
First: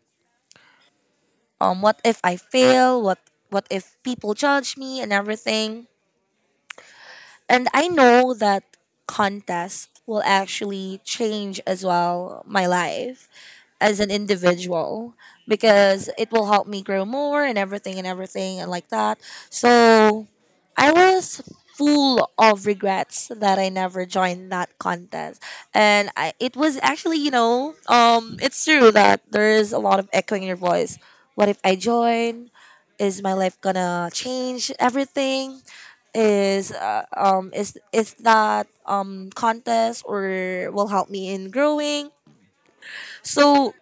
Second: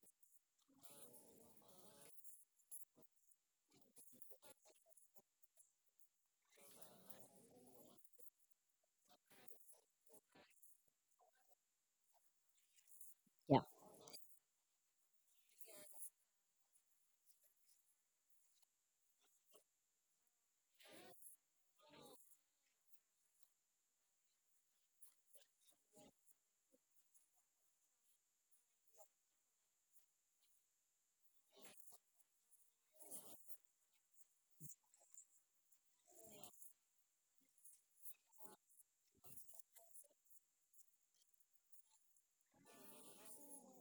Speaker 1: what if I fail? What if people judge me and everything? And I know that contest will actually change as well my life
Speaker 2: Yeah,
Speaker 1: as an individual, because it will help me grow more and everything and everything and like that. So I was full of regrets that I never joined that contest. And it was actually, it's true that there is a lot of echoing in your voice. What if I join? Is my life gonna change everything? Is that contest or will help me in growing? So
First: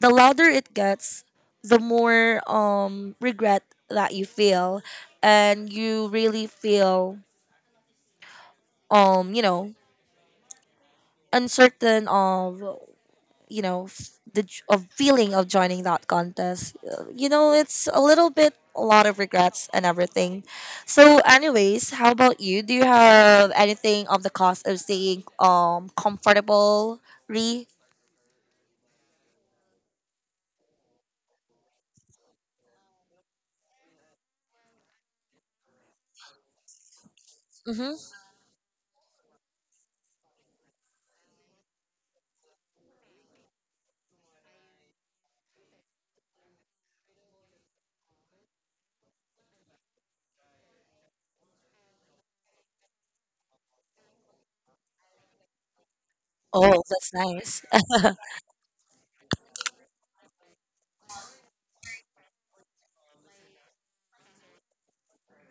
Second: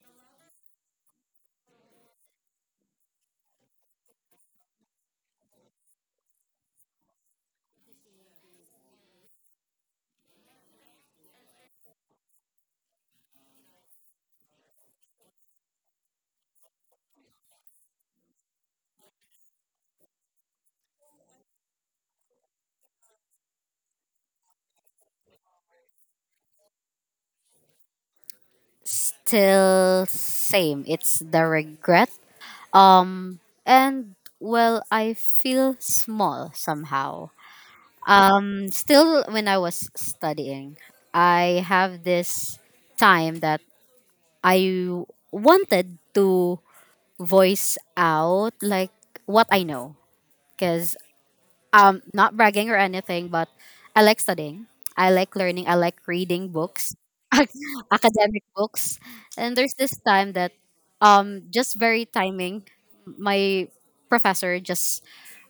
Speaker 1: the louder it gets, the more regret that you feel, and you really feel, um you know uncertain of, of feeling of joining that contest. It's a little bit a lot of regrets and everything. So, anyways, how about you? Do you have anything of the cost of staying comfortable? Re.
Speaker 2: still same. It's the regret. Um, and well, I feel small somehow.
Speaker 1: Mm-hmm.
Speaker 2: Still, when I was studying, I have this time that I wanted to voice out like what I know because not bragging or anything, but I like studying, I like learning, I like reading
Speaker 1: Oh,
Speaker 2: books.
Speaker 1: that's nice.
Speaker 2: Academic books. And there's this time that just very timing, my professor just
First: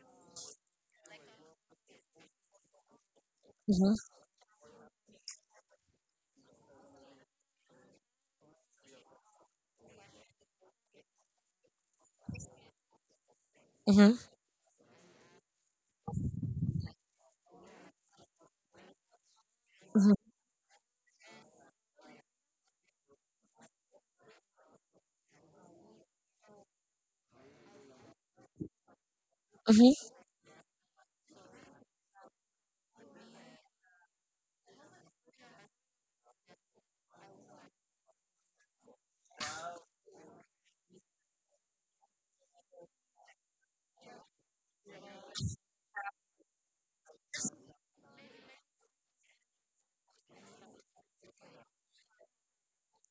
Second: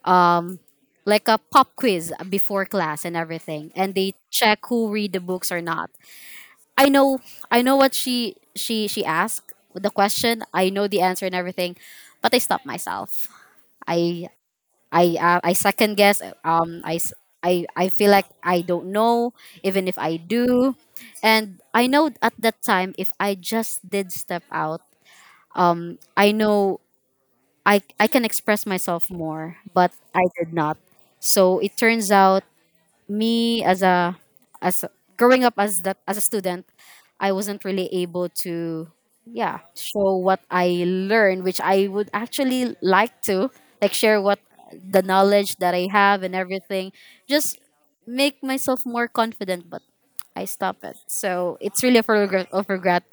Speaker 2: um like a pop quiz before class and everything, and they
Speaker 1: Mm-hmm.
Speaker 2: check who read the books or not. i know I know what she she asked the question, I know the answer and everything, but I stopped myself. i
Speaker 1: Mm-hmm.
Speaker 2: I second guess. I feel like I don't know, even if I
Speaker 1: Mm-hmm.
Speaker 2: do, and I know at that time if I just did step out, I know I can express myself more, but I did not. So it turns out me as a growing up as that as a student, I wasn't really able to yeah show what I learned, which I would actually like to like share what the knowledge that I have and everything, just make myself more confident. But I stop it, so it's really a regret of regret.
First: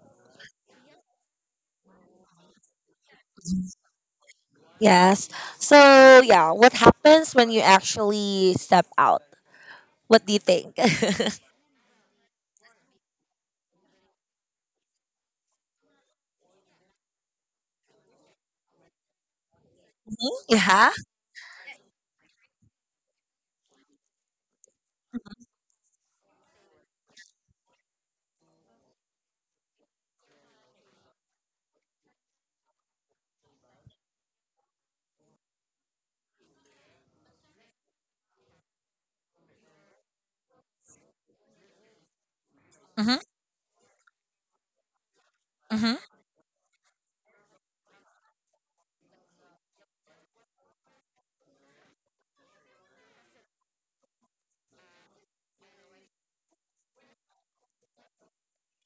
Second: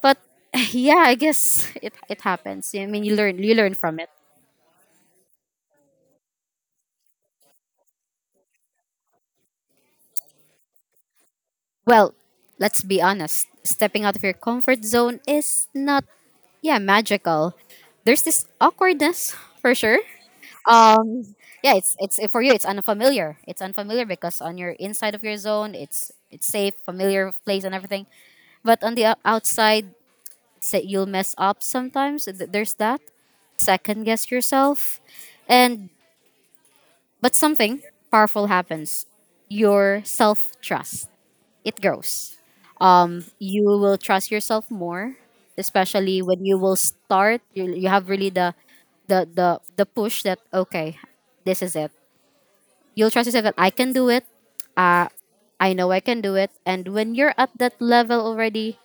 Speaker 2: But yeah, I guess it happens. I mean, you learn from it.
Speaker 1: Yes. So, yeah, what happens when you actually step out? What do you think?
Speaker 2: Well, let's be honest. Stepping out of your comfort zone is not, yeah, magical. There's this awkwardness for sure.
Speaker 1: Mhm, yeah.
Speaker 2: Um, yeah, it's for you. It's unfamiliar. It's unfamiliar because on your inside of your zone, it's safe, familiar place, and everything. But on the outside, say you'll mess up sometimes. There's that second guess yourself, and but something powerful happens. Your self trust, it grows,
Speaker 1: Mm-hmm.
Speaker 2: you will trust yourself more,
Speaker 1: Mm-hmm.
Speaker 2: especially when you will start, you have really the the push that okay, this is it, you'll trust yourself that I can do it, I know I can do it. And when you're at that level already,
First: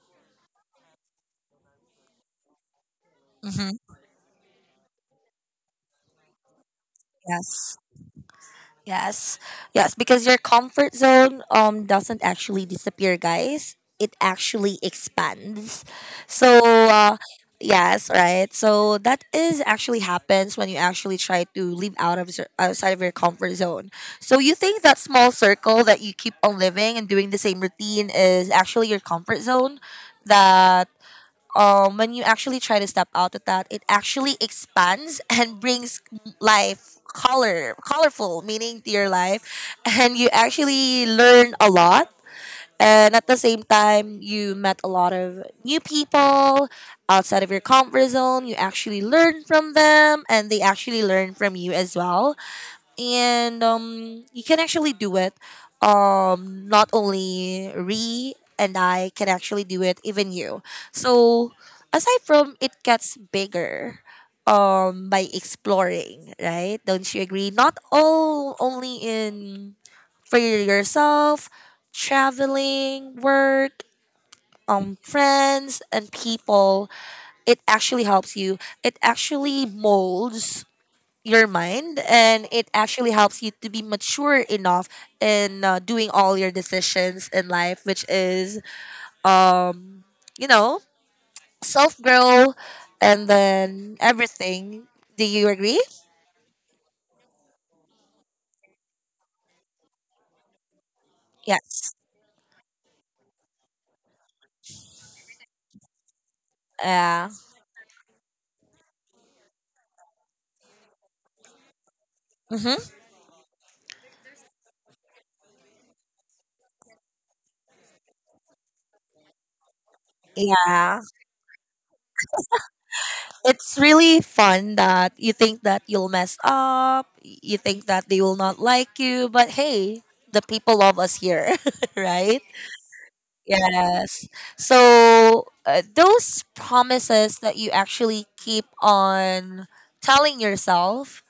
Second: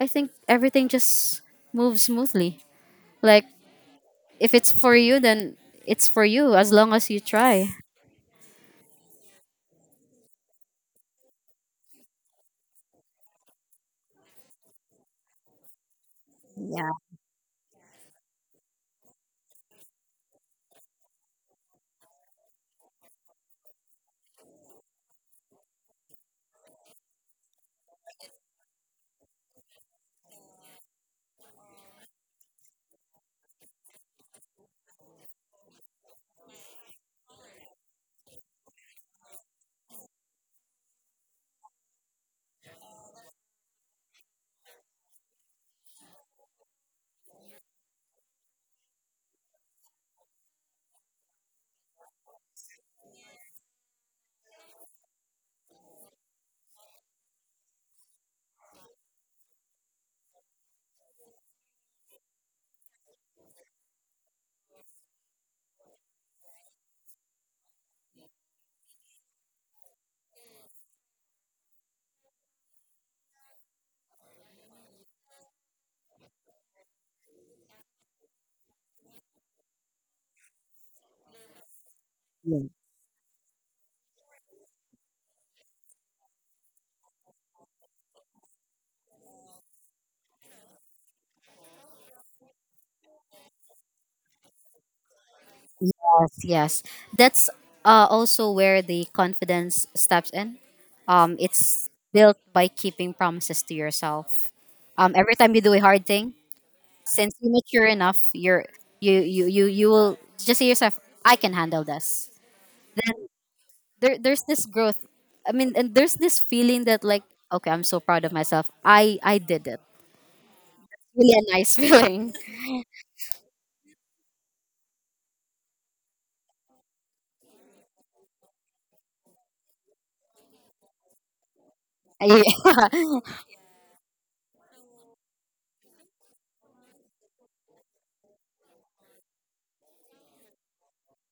Speaker 2: I think everything just moves smoothly. Like
Speaker 1: Mm-hmm.
Speaker 2: if it's for you, then it's for you as long as you try.
Speaker 1: Yes. Yes. Yes, because your comfort zone doesn't actually disappear, guys. It actually expands. So,
Speaker 2: Yeah.
Speaker 1: uh yes, right. So that is actually happens when you actually try to live out of, outside of your comfort zone. So you think that small circle that you keep on living and doing the same routine is actually your comfort zone, that, when you actually try to step out of that, it actually expands and brings life color, colorful meaning to your life, and you actually learn a lot. And at the same time, you met a lot of new people outside of your comfort zone. You actually learn from them, and they actually learn from you as well, and, you can actually do it. Not only Re and I can actually do it, even you. So, aside from, it gets bigger by exploring, right? Don't you agree? Not all, only in, for yourself, traveling, work, friends and people, it actually helps you, it actually molds your mind, and it actually helps you to be mature enough in, doing all your decisions in life, which is, um you know self grow, and then everything. Do you agree?
Speaker 2: Yes, yes. That's also where the confidence steps in. It's
Speaker 1: Yes.
Speaker 2: built by keeping promises to yourself. Every time you do a hard thing,
Speaker 1: Yeah.
Speaker 2: since you mature enough, you will just say yourself, "I can handle this."
Speaker 1: Mm-hmm.
Speaker 2: Then there's this growth. I mean, and there's this feeling that like, okay, I'm so proud of myself. I did it.
Speaker 1: Yeah,
Speaker 2: Really a nice feeling.
Speaker 1: it's really fun that you think that you'll mess up, you think that they will not like you, but hey, the people love us here, right?
Speaker 2: Yeah.
Speaker 1: Yes. So, those promises that you actually keep on telling yourself,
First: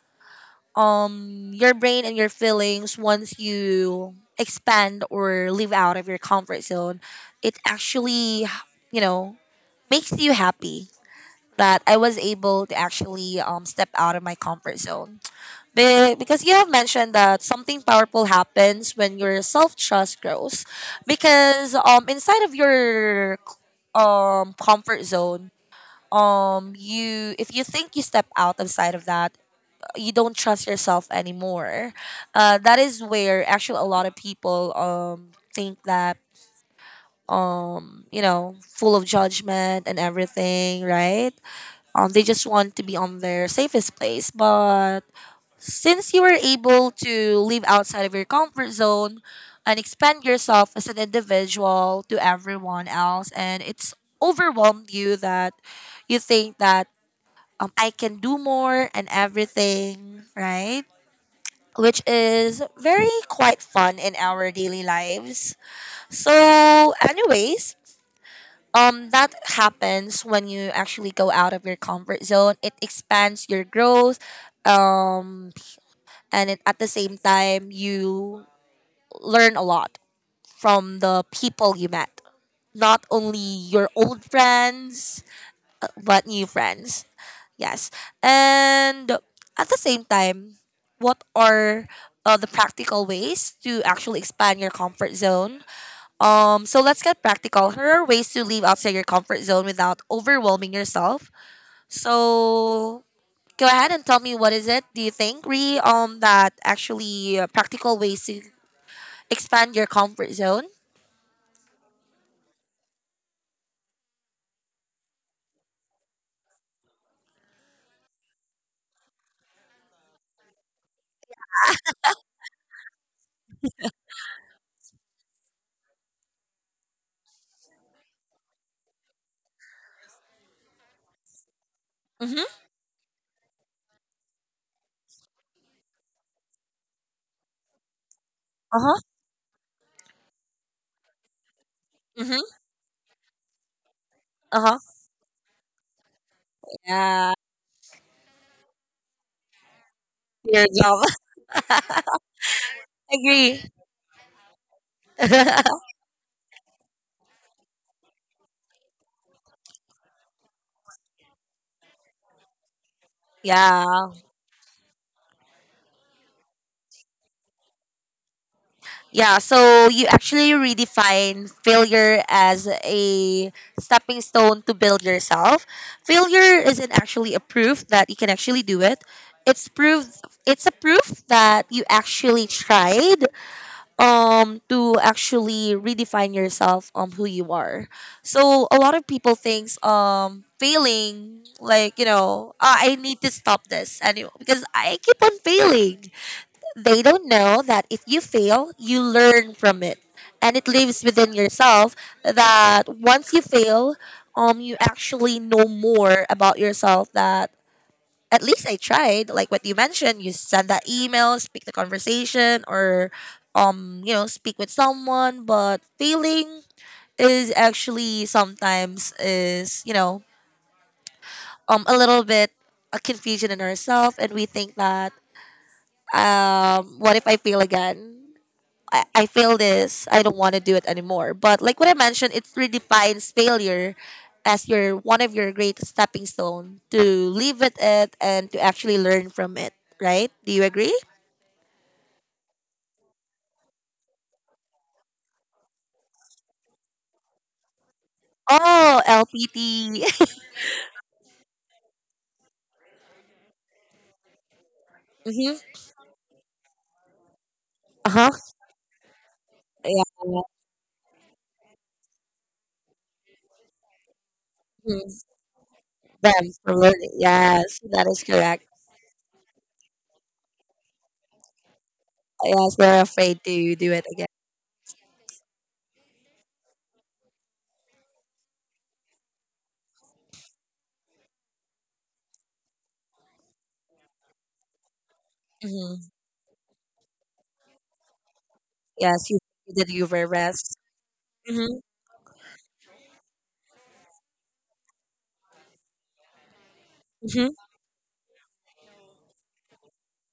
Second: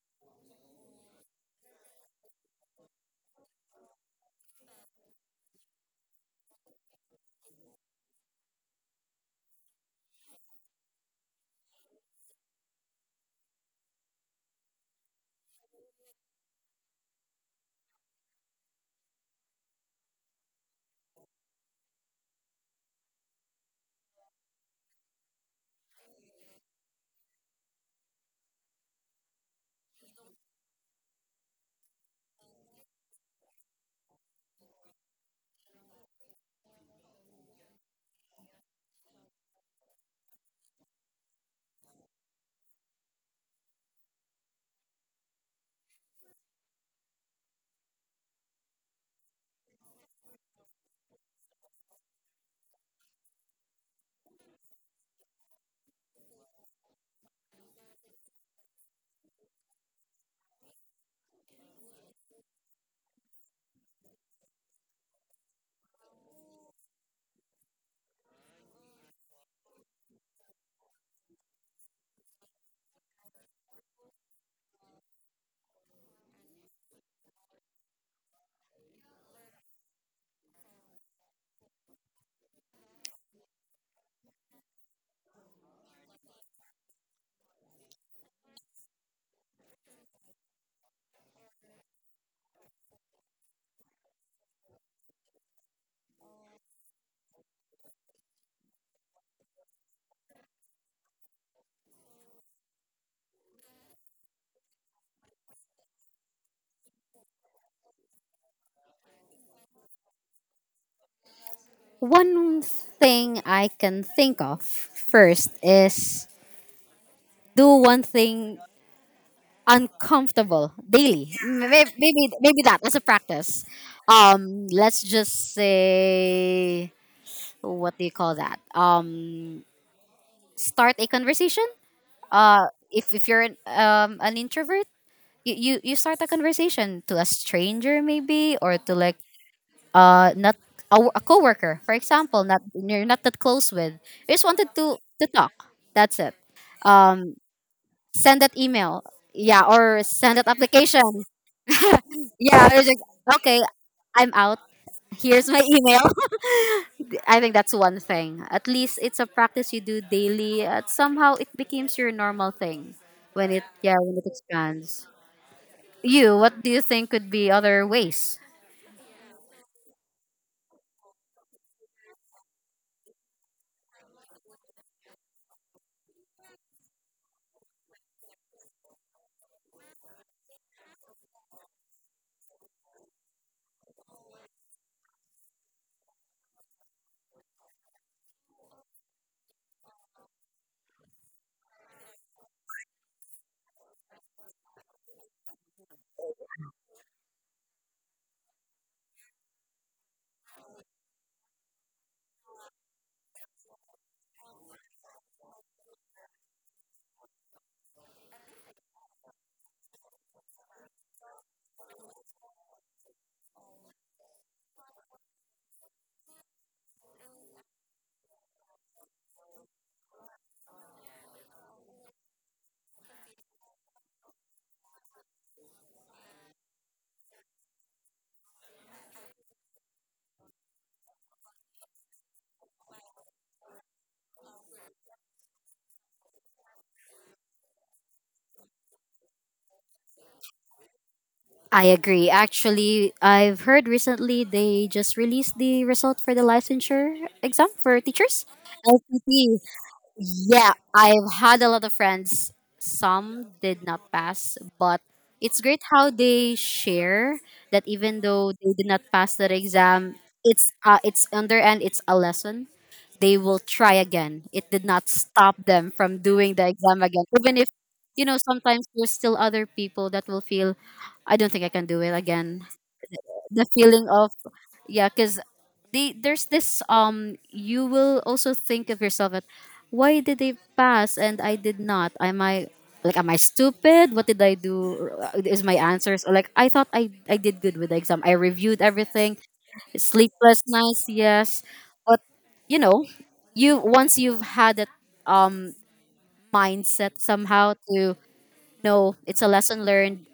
Speaker 1: your brain and your feelings, once you expand or live out of your comfort zone, it actually, you know, makes you happy that I was able to actually step out of my comfort zone. Because you have mentioned that something powerful happens when your self trust grows, because, inside of your, comfort zone, you, if you think you step out of side of that, you don't trust yourself anymore. That is where actually a lot of people think that, full of judgment and everything, right? They just want to be on their safest place, but since you were able to live outside of your comfort zone and expand yourself as an individual to everyone else, and it's overwhelmed you that you think that, I can do more and everything, right? Which is very quite fun in our daily lives. So, anyways, that happens when you actually go out of your comfort zone. It expands your growth. Um, and it, at the same time, you learn a lot from the people you met, not only your old friends but new friends. Yes. And at the same time, what are, the practical ways to actually expand your comfort zone? So let's get practical. Here are ways to leave outside your comfort zone without overwhelming yourself. So go ahead and tell me, what is it, do you think, Re, that actually, practical ways to expand your comfort zone?
Speaker 2: One thing I can think of first is do one thing uncomfortable daily. Maybe that as a practice. Let's just say, what do you call that? Start a conversation.
Speaker 1: Mm-hmm.
Speaker 2: If you're an introvert, you start a conversation to a stranger, maybe, or to
Speaker 1: Uh-huh.
Speaker 2: like not a, a coworker for example,
Speaker 1: Mm-hmm.
Speaker 2: not you're not that close with, you just wanted
Speaker 1: Uh-huh.
Speaker 2: to talk, that's it.
Speaker 1: Yeah.
Speaker 2: Um, send that email, yeah, or send that
Speaker 1: Your
Speaker 2: application.
Speaker 1: job.
Speaker 2: Yeah, it's like, okay,
Speaker 1: Agree.
Speaker 2: I'm out. Here's my email. I think that's one thing. At least it's a practice you do daily. Somehow it becomes your normal thing when it, yeah,
Speaker 1: Yeah.
Speaker 2: when it expands. You, what do you think could be other ways?
Speaker 1: Yeah. So you actually redefine failure as a stepping stone to build yourself. Failure isn't actually a proof that you can actually do it. It's proof it's a proof that you actually tried to actually redefine yourself, who you are. So a lot of people thinks failing, like, I need to stop this anyway because I keep on failing. They don't know that if you fail, you learn from it, and it lives within yourself, that once you fail, you actually know more about yourself, that at least I tried. Like what you mentioned, you send that email, speak the conversation, or, speak with someone. But failing is actually sometimes is, a little bit a confusion in ourselves, and we think that, what if I fail again? I fail this. I don't want to do it anymore. But like what I mentioned, it redefines failure as your one of your great stepping stone to live with it and to actually learn from it. Right? Do you agree?
Speaker 2: I agree. Actually, I've heard recently they just released the result for the licensure exam for teachers,
Speaker 1: Oh,
Speaker 2: LPT.
Speaker 1: LPT.
Speaker 2: Yeah, I've had a lot of friends. Some did not pass, but
Speaker 1: Mm-hmm.
Speaker 2: it's great how they share that
Speaker 1: Uh
Speaker 2: even
Speaker 1: huh.
Speaker 2: though they did not pass that
Speaker 1: Yeah.
Speaker 2: exam, it's on their end, it's a lesson. They will try again. It did not
Speaker 1: Mm-hmm.
Speaker 2: stop them from
Speaker 1: Them
Speaker 2: doing the
Speaker 1: for
Speaker 2: exam
Speaker 1: learning.
Speaker 2: again, even if
Speaker 1: Yes, that
Speaker 2: you
Speaker 1: is
Speaker 2: know
Speaker 1: correct.
Speaker 2: sometimes there's still other people that will feel, I don't think I can do it again,
Speaker 1: Yes, they're afraid
Speaker 2: the
Speaker 1: to do it
Speaker 2: feeling
Speaker 1: again.
Speaker 2: of yeah because there's this you will also think of yourself at, why did they pass and I did not, am i, like am I stupid, what did I do, is my
Speaker 1: Mm-hmm.
Speaker 2: answers, or like I thought i did good with the exam, I reviewed
Speaker 1: Yes,
Speaker 2: everything,
Speaker 1: you did you were
Speaker 2: sleepless
Speaker 1: rest.
Speaker 2: nights, yes.
Speaker 1: Mm-hmm.
Speaker 2: But you know, you once you've had that um mindset
Speaker 1: Mm-hmm.
Speaker 2: somehow to, no it's a lesson learned,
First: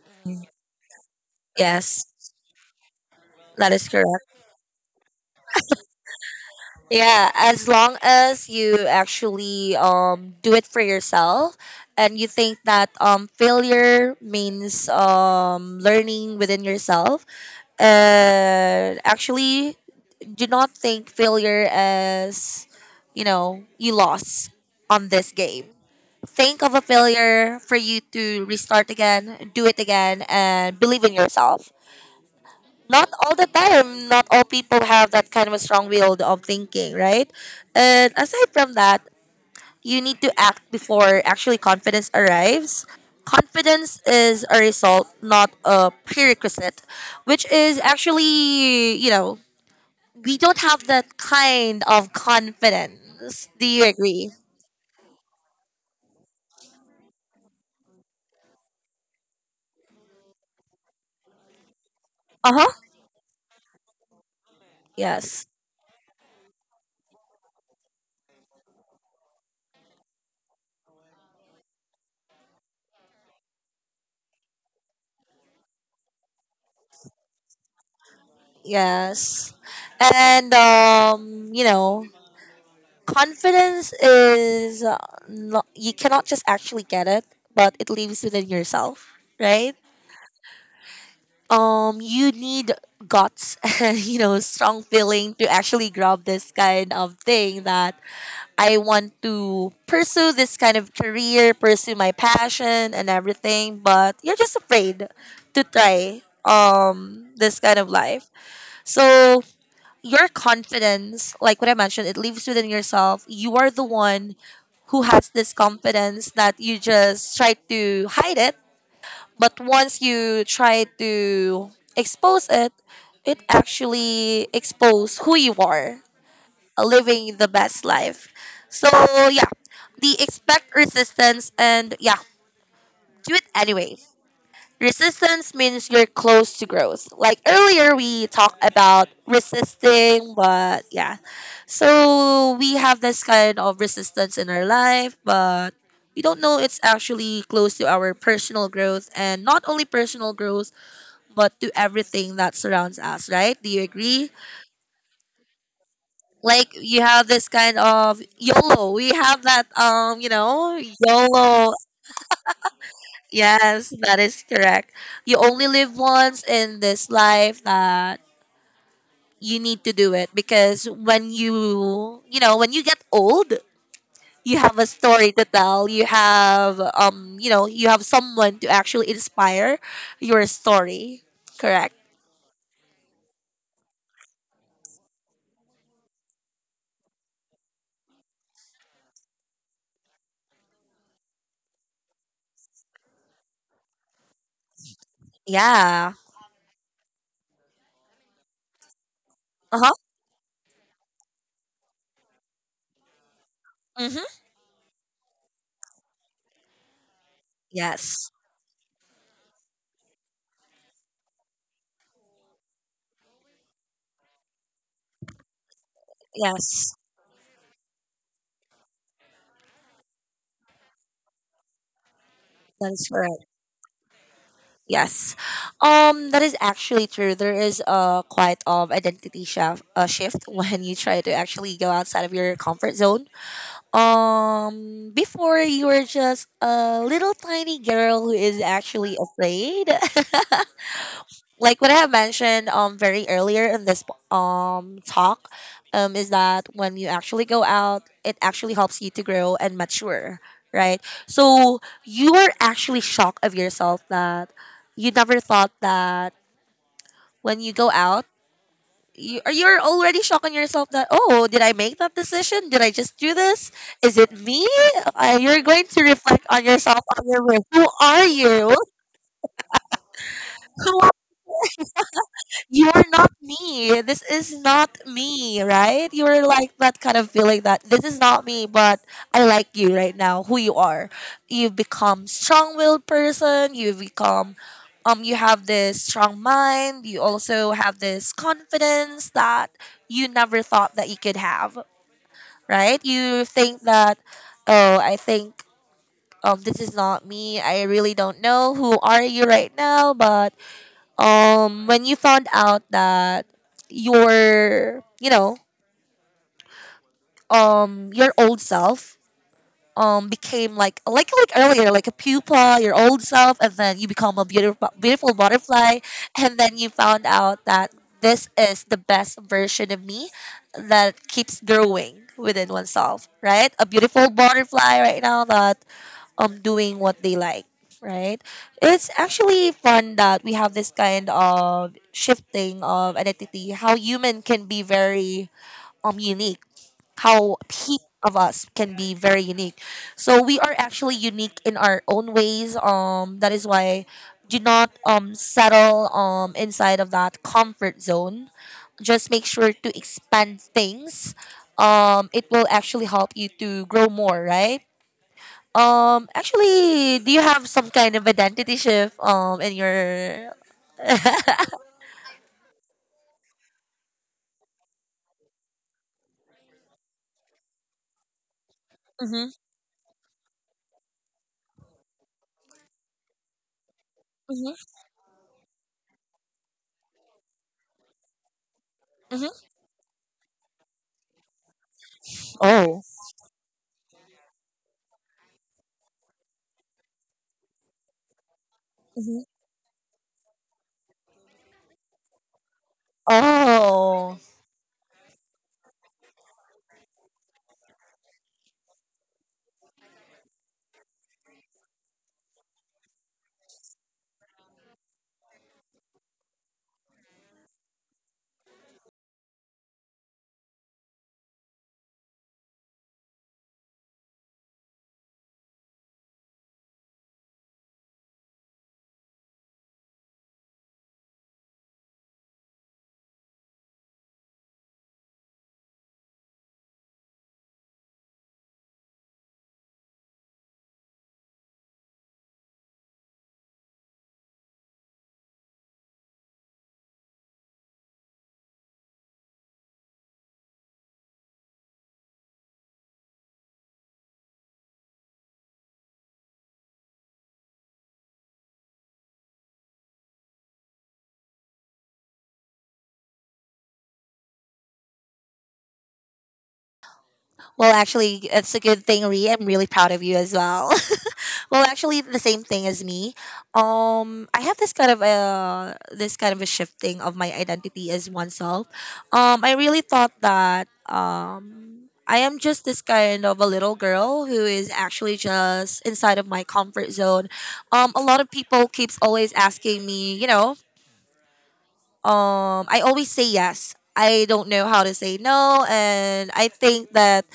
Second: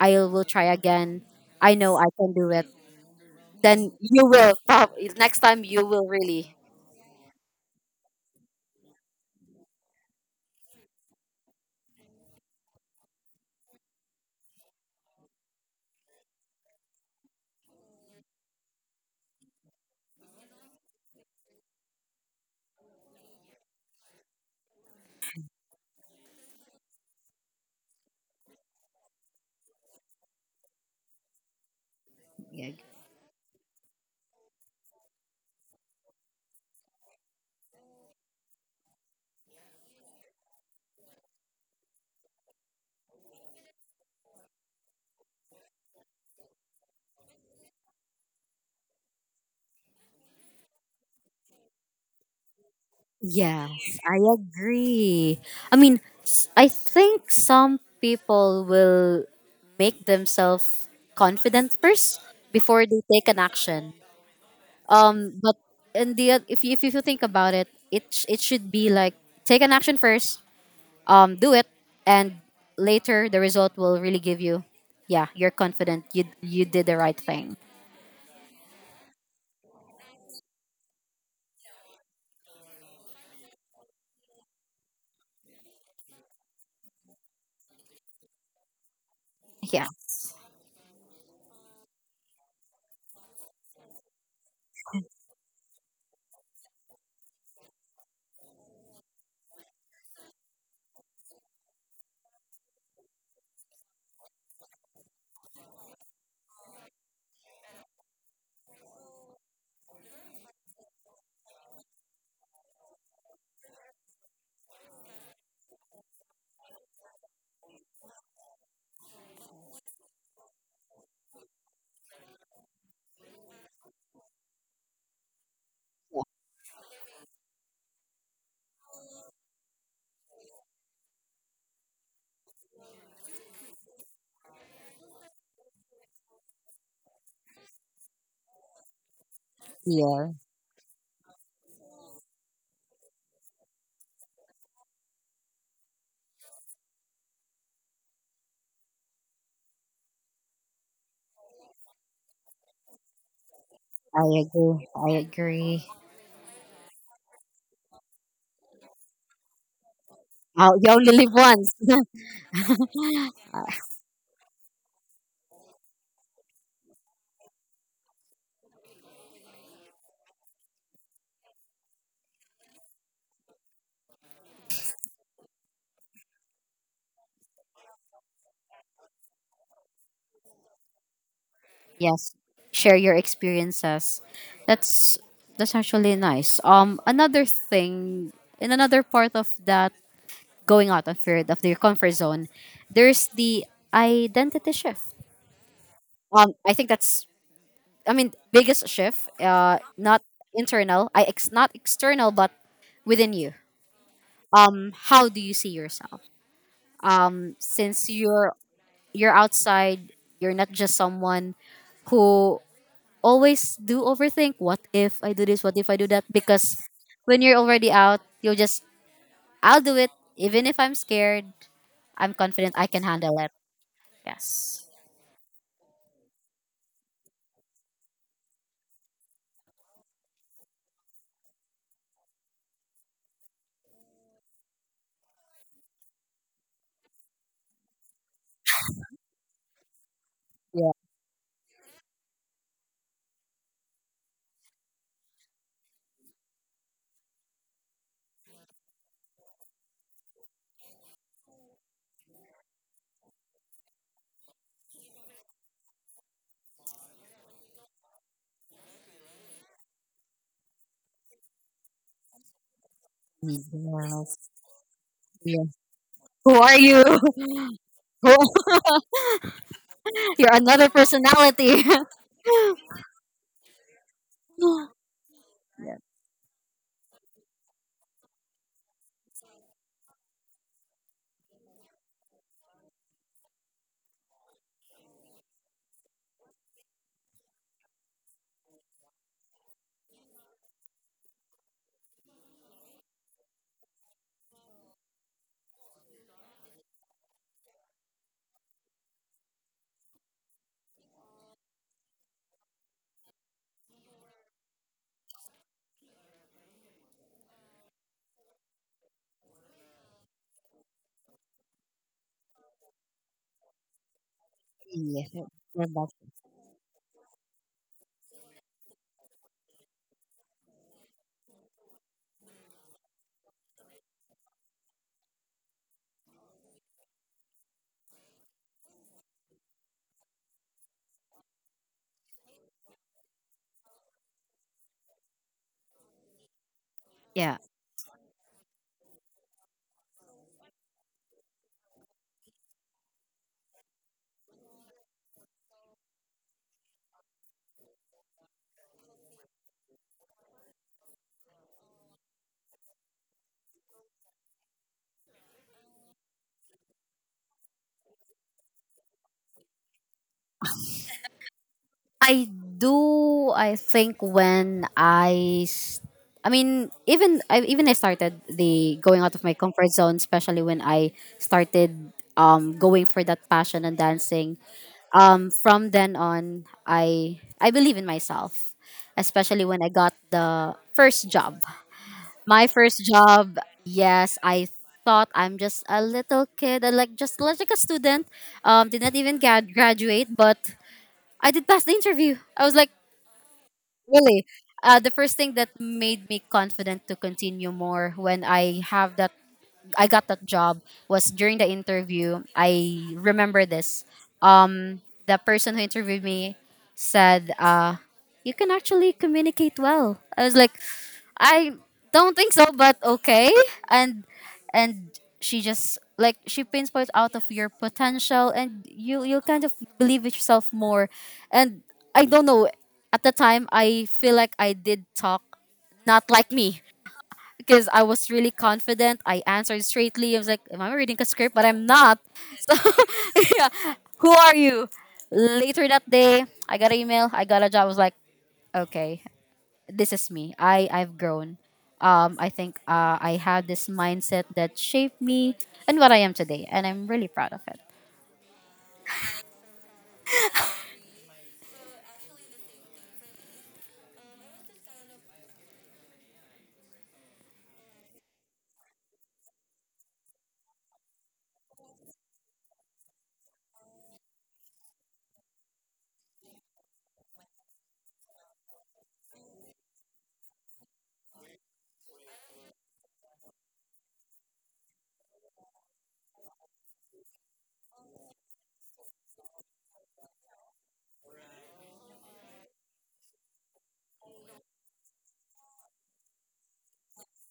Speaker 2: I will try again, I know I
Speaker 1: Yes,
Speaker 2: can do it,
Speaker 1: that is
Speaker 2: then you
Speaker 1: correct.
Speaker 2: will next time you will really.
Speaker 1: Yeah, as long as you actually do it for yourself, and you think that failure means learning within yourself, and actually, do not think failure as, you lost on this game. Think of a failure for you to restart again, do it again and believe in yourself.
Speaker 2: Yeah.
Speaker 1: Not all the time not all people have that kind of a strong will of thinking, right? And aside from that, you need to act before actually confidence arrives. Confidence is a result, not a prerequisite, which is actually, you know, we don't have that kind of confidence. Do you
Speaker 2: Yes, I
Speaker 1: agree?
Speaker 2: agree. I mean, I think some people will make themselves confident first
Speaker 1: Uh-huh.
Speaker 2: before they take an action.
Speaker 1: Yes,
Speaker 2: But in the if you think about it, it should be like take an action first, do it, and later the result will really give you, yeah, you're confident, you did the right thing.
Speaker 1: yes. And you know, confidence is not, you cannot just actually get it, but it lives within yourself, right?
Speaker 2: Yeah.
Speaker 1: You need guts and, you know, strong feeling to actually grab this kind of thing that I want to pursue this kind of career, pursue my passion and everything, but you're just afraid to try this kind of life. So your confidence, like what I mentioned, it lives within yourself. You are the one who has this confidence that you just try to hide it. But once you try to expose it, it actually expose who you are, living the best life. So yeah, the expect resistance and yeah, do it anyway. Resistance means you're close to growth. Like earlier, we talked about resisting, but yeah. So we have this kind of resistance in our life, but we don't know it's actually close to our personal growth and not only personal growth, but to everything that surrounds us, right? Do you
Speaker 2: I
Speaker 1: agree?
Speaker 2: agree. I agree.
Speaker 1: Like you have this kind of YOLO. We have that, you
Speaker 2: Oh,
Speaker 1: know,
Speaker 2: you only live
Speaker 1: YOLO.
Speaker 2: once.
Speaker 1: Yes, that is correct. You only live once in this life that you need to do it because when you know, when you get old, you have a story to tell. You have you know, you have someone to actually inspire your story. Correct?
Speaker 2: Yes. Share your experiences. That's that's actually nice. Another thing in another part of that going out of your comfort zone, there's the identity shift.
Speaker 1: Yeah.
Speaker 2: I think that's, I mean, biggest shift.
Speaker 1: Uh-huh.
Speaker 2: Not internal. I ex not external, but within you.
Speaker 1: Mhm.
Speaker 2: How do you see yourself? Since
Speaker 1: Yes.
Speaker 2: you're outside, you're not just someone who always do overthink, what if I do this, what if I do that, because
Speaker 1: Yes.
Speaker 2: when you're already out you'll just, I'll do it even if I'm scared, I'm confident I
Speaker 1: That
Speaker 2: can
Speaker 1: is
Speaker 2: handle
Speaker 1: correct.
Speaker 2: it, yes.
Speaker 1: Yes. That is actually true. There is a quite of identity shift, shift when you try to actually go outside of your comfort zone. Before you were just a little tiny girl who is actually afraid.
Speaker 2: Yeah.
Speaker 1: Like what I have mentioned very earlier in this talk is that when you actually go out, it actually helps you to grow and mature, right? So you are actually shocked of yourself that you never thought that when you go out, you're already shocked on yourself that, oh, did I make that decision? Did I just do this? Is it
Speaker 2: Yes.
Speaker 1: me? You're
Speaker 2: Yeah.
Speaker 1: going to reflect
Speaker 2: Who
Speaker 1: on
Speaker 2: are
Speaker 1: yourself
Speaker 2: you?
Speaker 1: on your way. Who are you?
Speaker 2: Who- You're another
Speaker 1: Who
Speaker 2: personality.
Speaker 1: you're not me. This is not me,
Speaker 2: Yeah.
Speaker 1: right? You were like that kind of feeling that this is not me, but I like you right now, who you are. You've become strong-willed person. You've become, you have this strong mind. You also have this confidence that you never thought that you could have, right? You think that, oh, I think. This is not me. I really don't know who are you right now, but when you found out that your, you know, your old self became like earlier, like a pupa, your old self, and then you become a beautiful butterfly, and then you found out that this is the best version of me that keeps growing within oneself, right? A beautiful butterfly right now that doing what they like, right? It's actually fun that we have this kind of shifting of identity, how human can be very unique, how
Speaker 2: Yeah.
Speaker 1: peak of us can be very unique. So we are actually unique in our own ways, that is why do not settle inside of that comfort zone. Just make sure to expand things. It will actually help you to grow more, right? Um, actually, do you have some kind of identity shift in your?
Speaker 2: I do. I think when I mean, even I started the going out of my
Speaker 1: Mm-hmm,
Speaker 2: comfort zone, especially when I started going for that passion and dancing.
Speaker 1: mm-hmm,
Speaker 2: From then on, I believe in myself, especially
Speaker 1: mm-hmm.
Speaker 2: when I got the first job. My
Speaker 1: Oh.
Speaker 2: first job, yes, I thought I'm just a little kid, like just like a student. Did not even
Speaker 1: Mhm.
Speaker 2: graduate, but I did pass the interview. I was like,
Speaker 1: Oh.
Speaker 2: really, the first thing that made me confident to continue more when I have that, I got that job, was during the interview. I remember this. Um, the person who interviewed me said, "You can actually communicate well." I was like, "I don't think so, but okay." And and she just like she pinpoints out of your potential, and you kind of believe in yourself more. And I don't know. At the time, I feel like I did talk not like me because I was really confident. I answered straightly. I was like, am I reading a script? But I'm not. So, yeah. Who are you? Later that day, I got an email. I got a job. I was like, okay, this is me. I've grown. I think I have this mindset that shaped me and what I am today. And I'm really proud of it.
Speaker 1: Well, actually, it's a good thing, Ree. I'm really proud of you as well. Well, actually, the same thing as me. I have this kind of a shifting of my identity as oneself. I really thought that I am just this kind of a little girl who is actually just inside of my comfort zone. A lot of people keeps always asking me, you know, I always say yes. I don't know how to say no and I think that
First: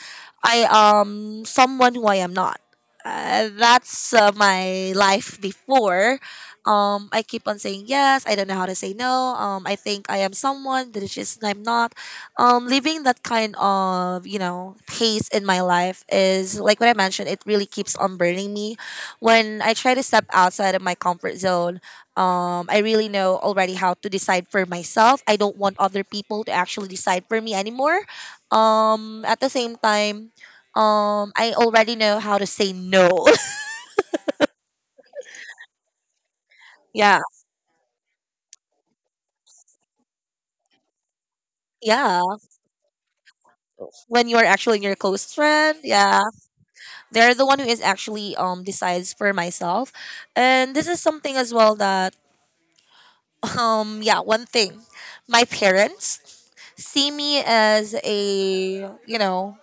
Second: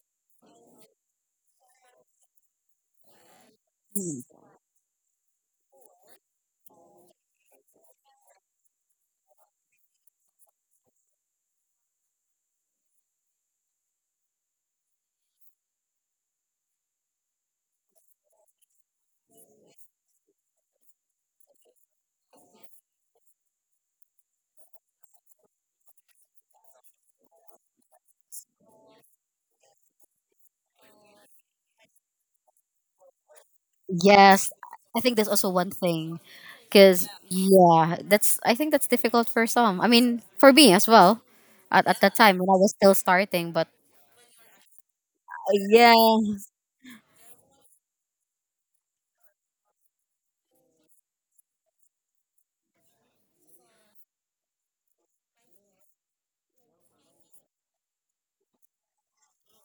Speaker 1: I am someone who I am not. That's my life before. I keep on saying yes. I don't know how to say no. I think I am someone that is just I'm not. Living that kind of, you know, pace in my life is like what I mentioned. It really keeps on burning me when I try to step outside of my comfort zone. I really know already how to decide for myself. I don't want other people to actually decide for me anymore. At the same time, I already know how to say no.
Speaker 2: Yes. I think there's also one thing. Because,
Speaker 1: Yeah,
Speaker 2: yeah, that's, I think that's difficult for some. I mean, for me as well at that
Speaker 1: yeah.
Speaker 2: time when I was still starting. But
Speaker 1: When you are actually your close friend,
Speaker 2: yeah.
Speaker 1: yeah, they're the one who is actually decides for myself, and this is something as well that yeah, one thing, my parents see me as a, you know,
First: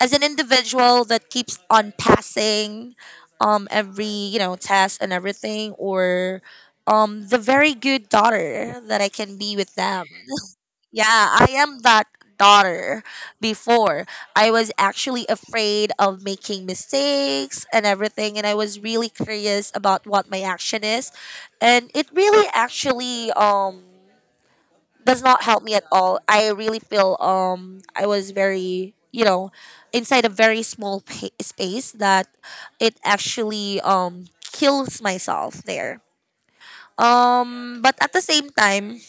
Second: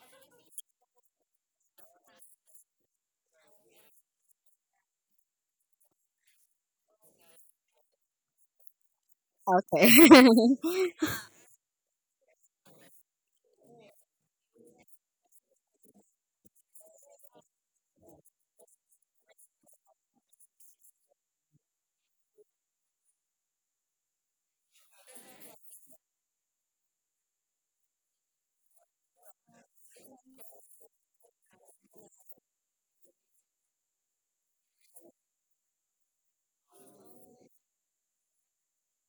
Speaker 1: as an individual that keeps on passing every, you know, test and everything or the very good daughter that I can be with them.
Speaker 2: Okay.
Speaker 1: Yeah, I am that daughter before. I was actually afraid of making mistakes and everything and I was really curious about what my action is, and it really actually does not help me at all. I really feel I was very, you know, inside a very small space that it actually kills myself there. But at the same time,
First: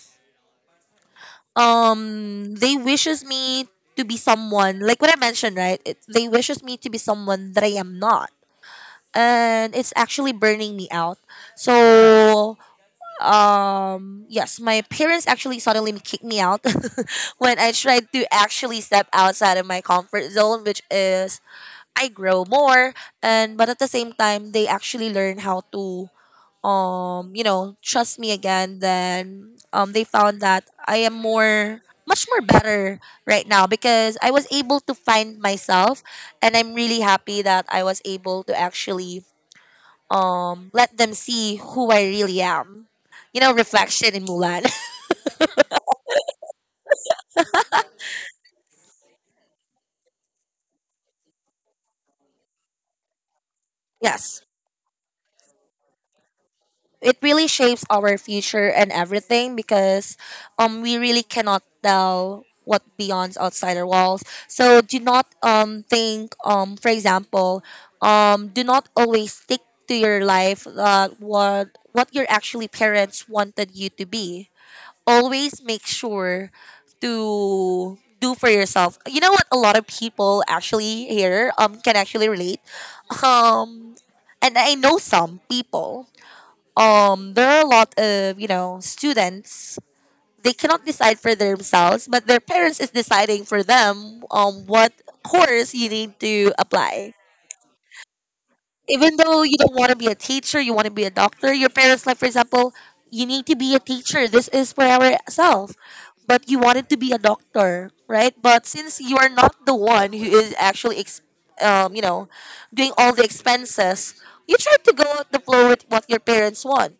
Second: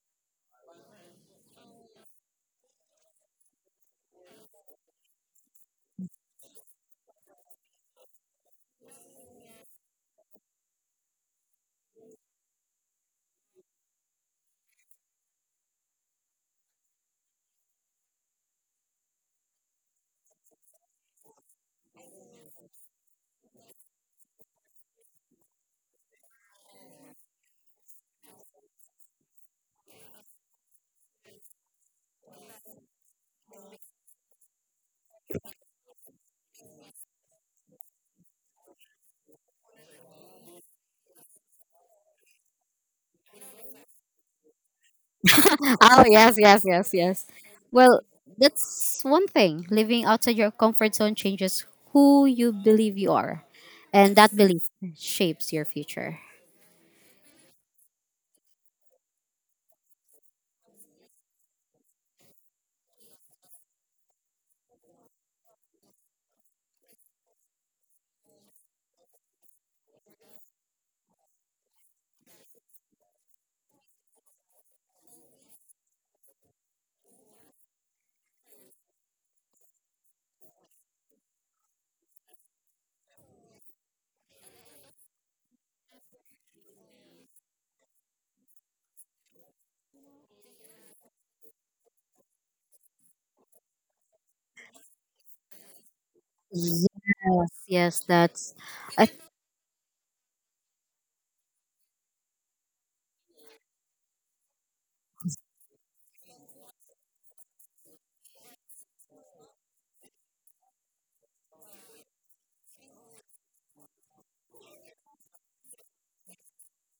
Speaker 1: they wishes me to be someone like what I mentioned, right? It, they wishes me to be someone that I am not, and it's actually burning me out. So yes, my parents actually suddenly kicked me out when I tried to actually step outside of my comfort zone, which is I grow more. And but at the same time, they actually learn how to you know, trust me again. Then they found that I am more, much more better right now because I was able to find myself, and I'm really happy that I was able to actually let them see who I really am. You know, reflection in Mulan.
Speaker 2: Oh yes, yes, yes, yes. Well, that's one thing. Living outside your comfort zone changes who you believe you are, and that
Speaker 1: Yes.
Speaker 2: belief shapes your future.
Speaker 1: It really shapes our future and everything because we really cannot tell what beyond's outside our walls. So do not think, for example, do not always stick to your life, what your actually parents wanted you to be. Always make sure to do for yourself. You know what? A lot of people actually here can actually relate. Um, and I know some people. There are a lot of, you know, students. They cannot decide for themselves, but their parents is deciding for them what course you need to apply
Speaker 2: Yes, yes, that's. I
Speaker 1: even though you don't want to be a teacher, you want to be a doctor. Your parents, like for example, you need to be a teacher. This is for ourselves. But you wanted to be a doctor, right? But since you are not the one who is actually, you know, doing all the expenses, you try to go with the flow with what your parents want.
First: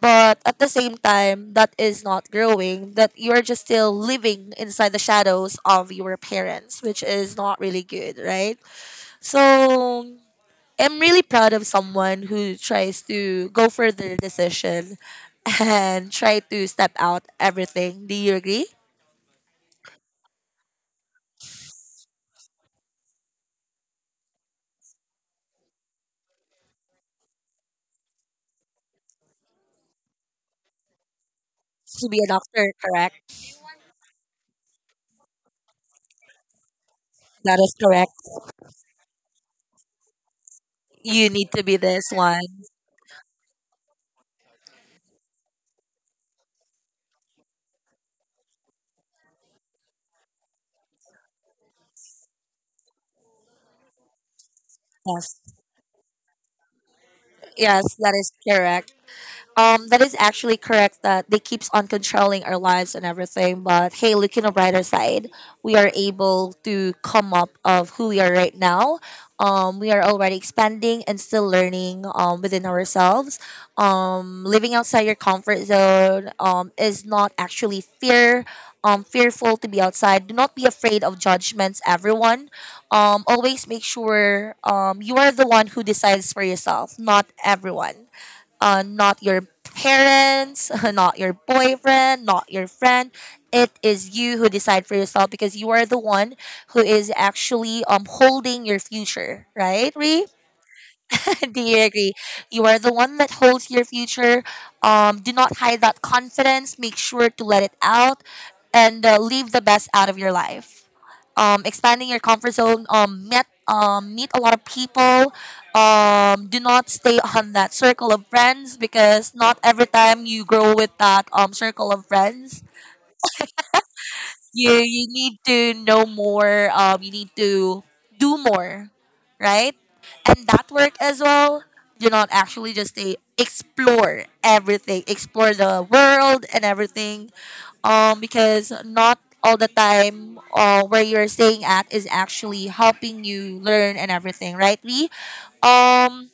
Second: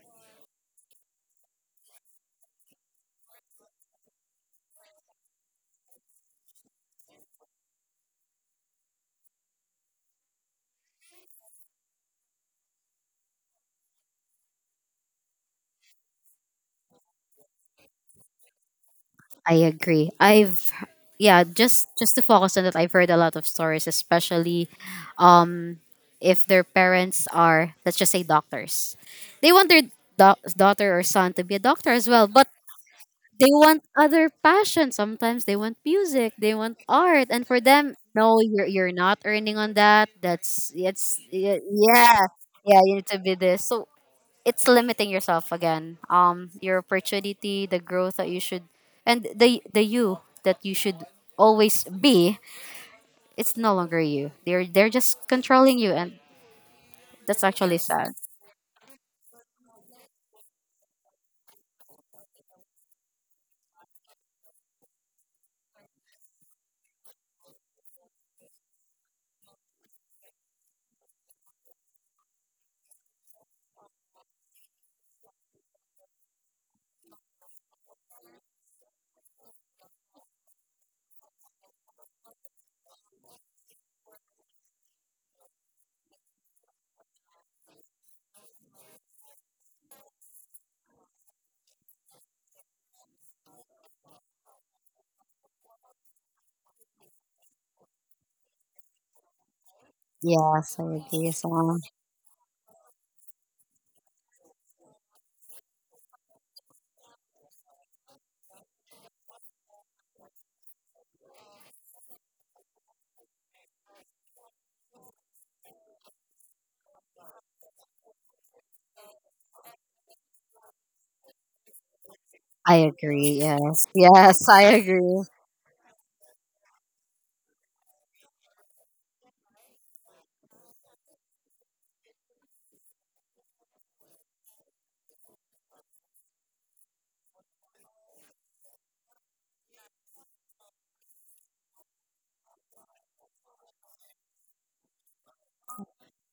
Speaker 1: But at the same time, that is not growing, that you are just still living inside the shadows of your parents, which is not really good, right? So am really proud of someone who tries to go for their decision and try to step out everything. Do you agree?
Speaker 2: I agree. I've yeah. Just to focus on that, I've heard a lot of stories, especially, um, if their parents are, let's just say, doctors, they want their daughter or son to be a doctor as
Speaker 1: To be a
Speaker 2: well, but
Speaker 1: doctor, correct?
Speaker 2: they want other passion. Sometimes they want music, they want art, and
Speaker 1: That
Speaker 2: for
Speaker 1: is
Speaker 2: them,
Speaker 1: correct.
Speaker 2: no, you're not earning on that. That's it's
Speaker 1: You need to be this
Speaker 2: yeah,
Speaker 1: one.
Speaker 2: yeah. You need to be this. So it's limiting yourself again. Your opportunity, the growth that you should, and the you that you should always be. It's no longer you. They're just
Speaker 1: Yes.
Speaker 2: controlling you, and that's actually
Speaker 1: Yes,
Speaker 2: sad.
Speaker 1: that is correct. That is actually correct that they keeps on controlling our lives and everything. But hey, look in the brighter side, we are able to come up of who we are right now. We are already expanding and still learning, within ourselves. Living outside your comfort zone, is not actually fear. Fearful to be outside. Do not be afraid of judgments, everyone. Always make sure, you are the one who decides for yourself, not everyone, not your parents, not your boyfriend, not your friend. It is you who decide for yourself because you are the one who is actually holding your future, right, Ree?
Speaker 2: Yes, I agree.
Speaker 1: Do
Speaker 2: So
Speaker 1: you agree? You are the one that holds your future. Do not hide that confidence. Make sure to let it out and, leave the best out of your life, expanding your comfort zone, um, meet a lot of people. Do not stay on that circle of friends because not every time you grow with that, circle of friends.
Speaker 2: I agree. Yes, yes, I
Speaker 1: You
Speaker 2: agree.
Speaker 1: need to know more. You need to do more, right? And that work as well. Do not actually just stay. Explore everything. Explore the world and everything because not all the time, where you're staying at is actually helping you learn and everything, right, Ree? um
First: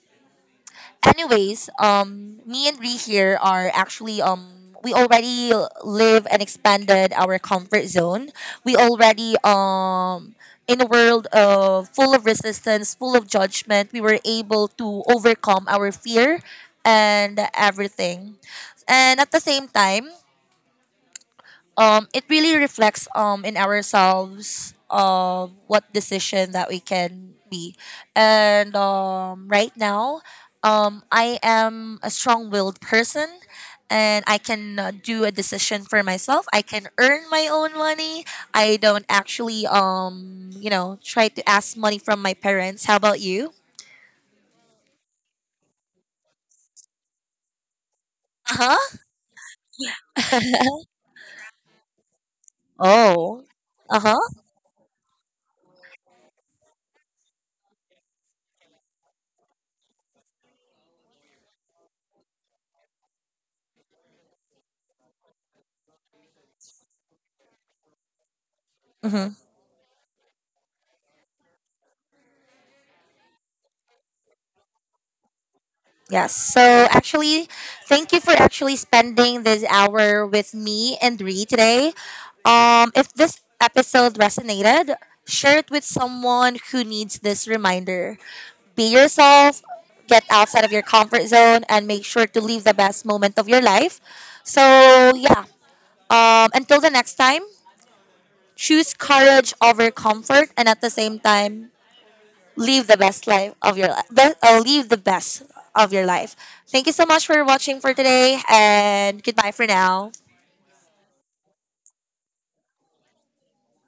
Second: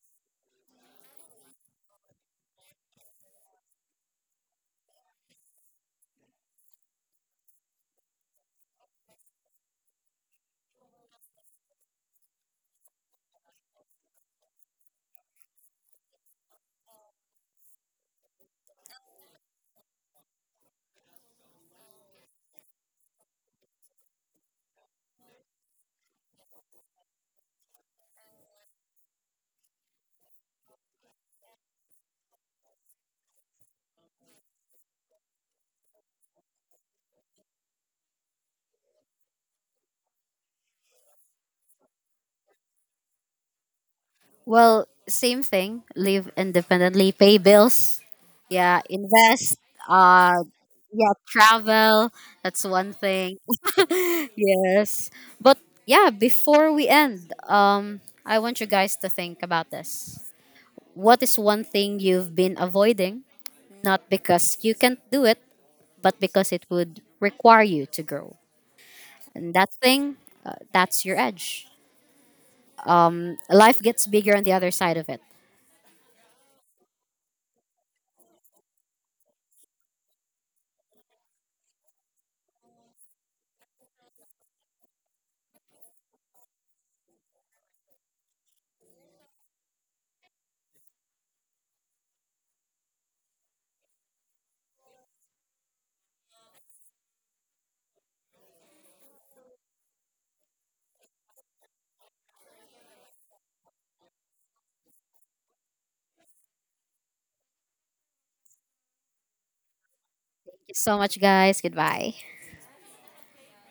Speaker 1: Anyways, me and Ree here are actually, we already live and expanded our comfort zone. We already, in a world of full of resistance, full of judgment, we were able to overcome our fear and everything. And at the same time, it really reflects, in ourselves of what decision that we can be. And right now, I am a strong willed person and I can, do a decision for myself. I can earn my own money. I don't actually, you know, try to ask money from my parents. How about you?
Speaker 2: Well, same thing. Live independently, pay bills. Yeah,
Speaker 1: Uh
Speaker 2: invest.
Speaker 1: huh.
Speaker 2: Uh, yeah, travel. That's one thing.
Speaker 1: Oh. Uh
Speaker 2: Yes, but yeah. Before we end, I want you guys to think about this. What is one thing you've been avoiding? Not because you can't do it, but because it would require you to grow.
Speaker 1: huh.
Speaker 2: And that thing, that's your edge. Mm, life gets bigger on the other side of it.
Speaker 1: Yes. So actually, thank you for actually spending this hour with me and Ree today. If this episode resonated, share it with someone who needs this reminder. Be yourself, get outside of your comfort zone, and make sure to live the best moment of your life. So yeah. Until the next time, choose courage over comfort, and at the same time, live the best life of your life. Live the best of your life. Thank you so much for watching for today, and goodbye for now.
Speaker 2: Thank you so much, guys. Goodbye.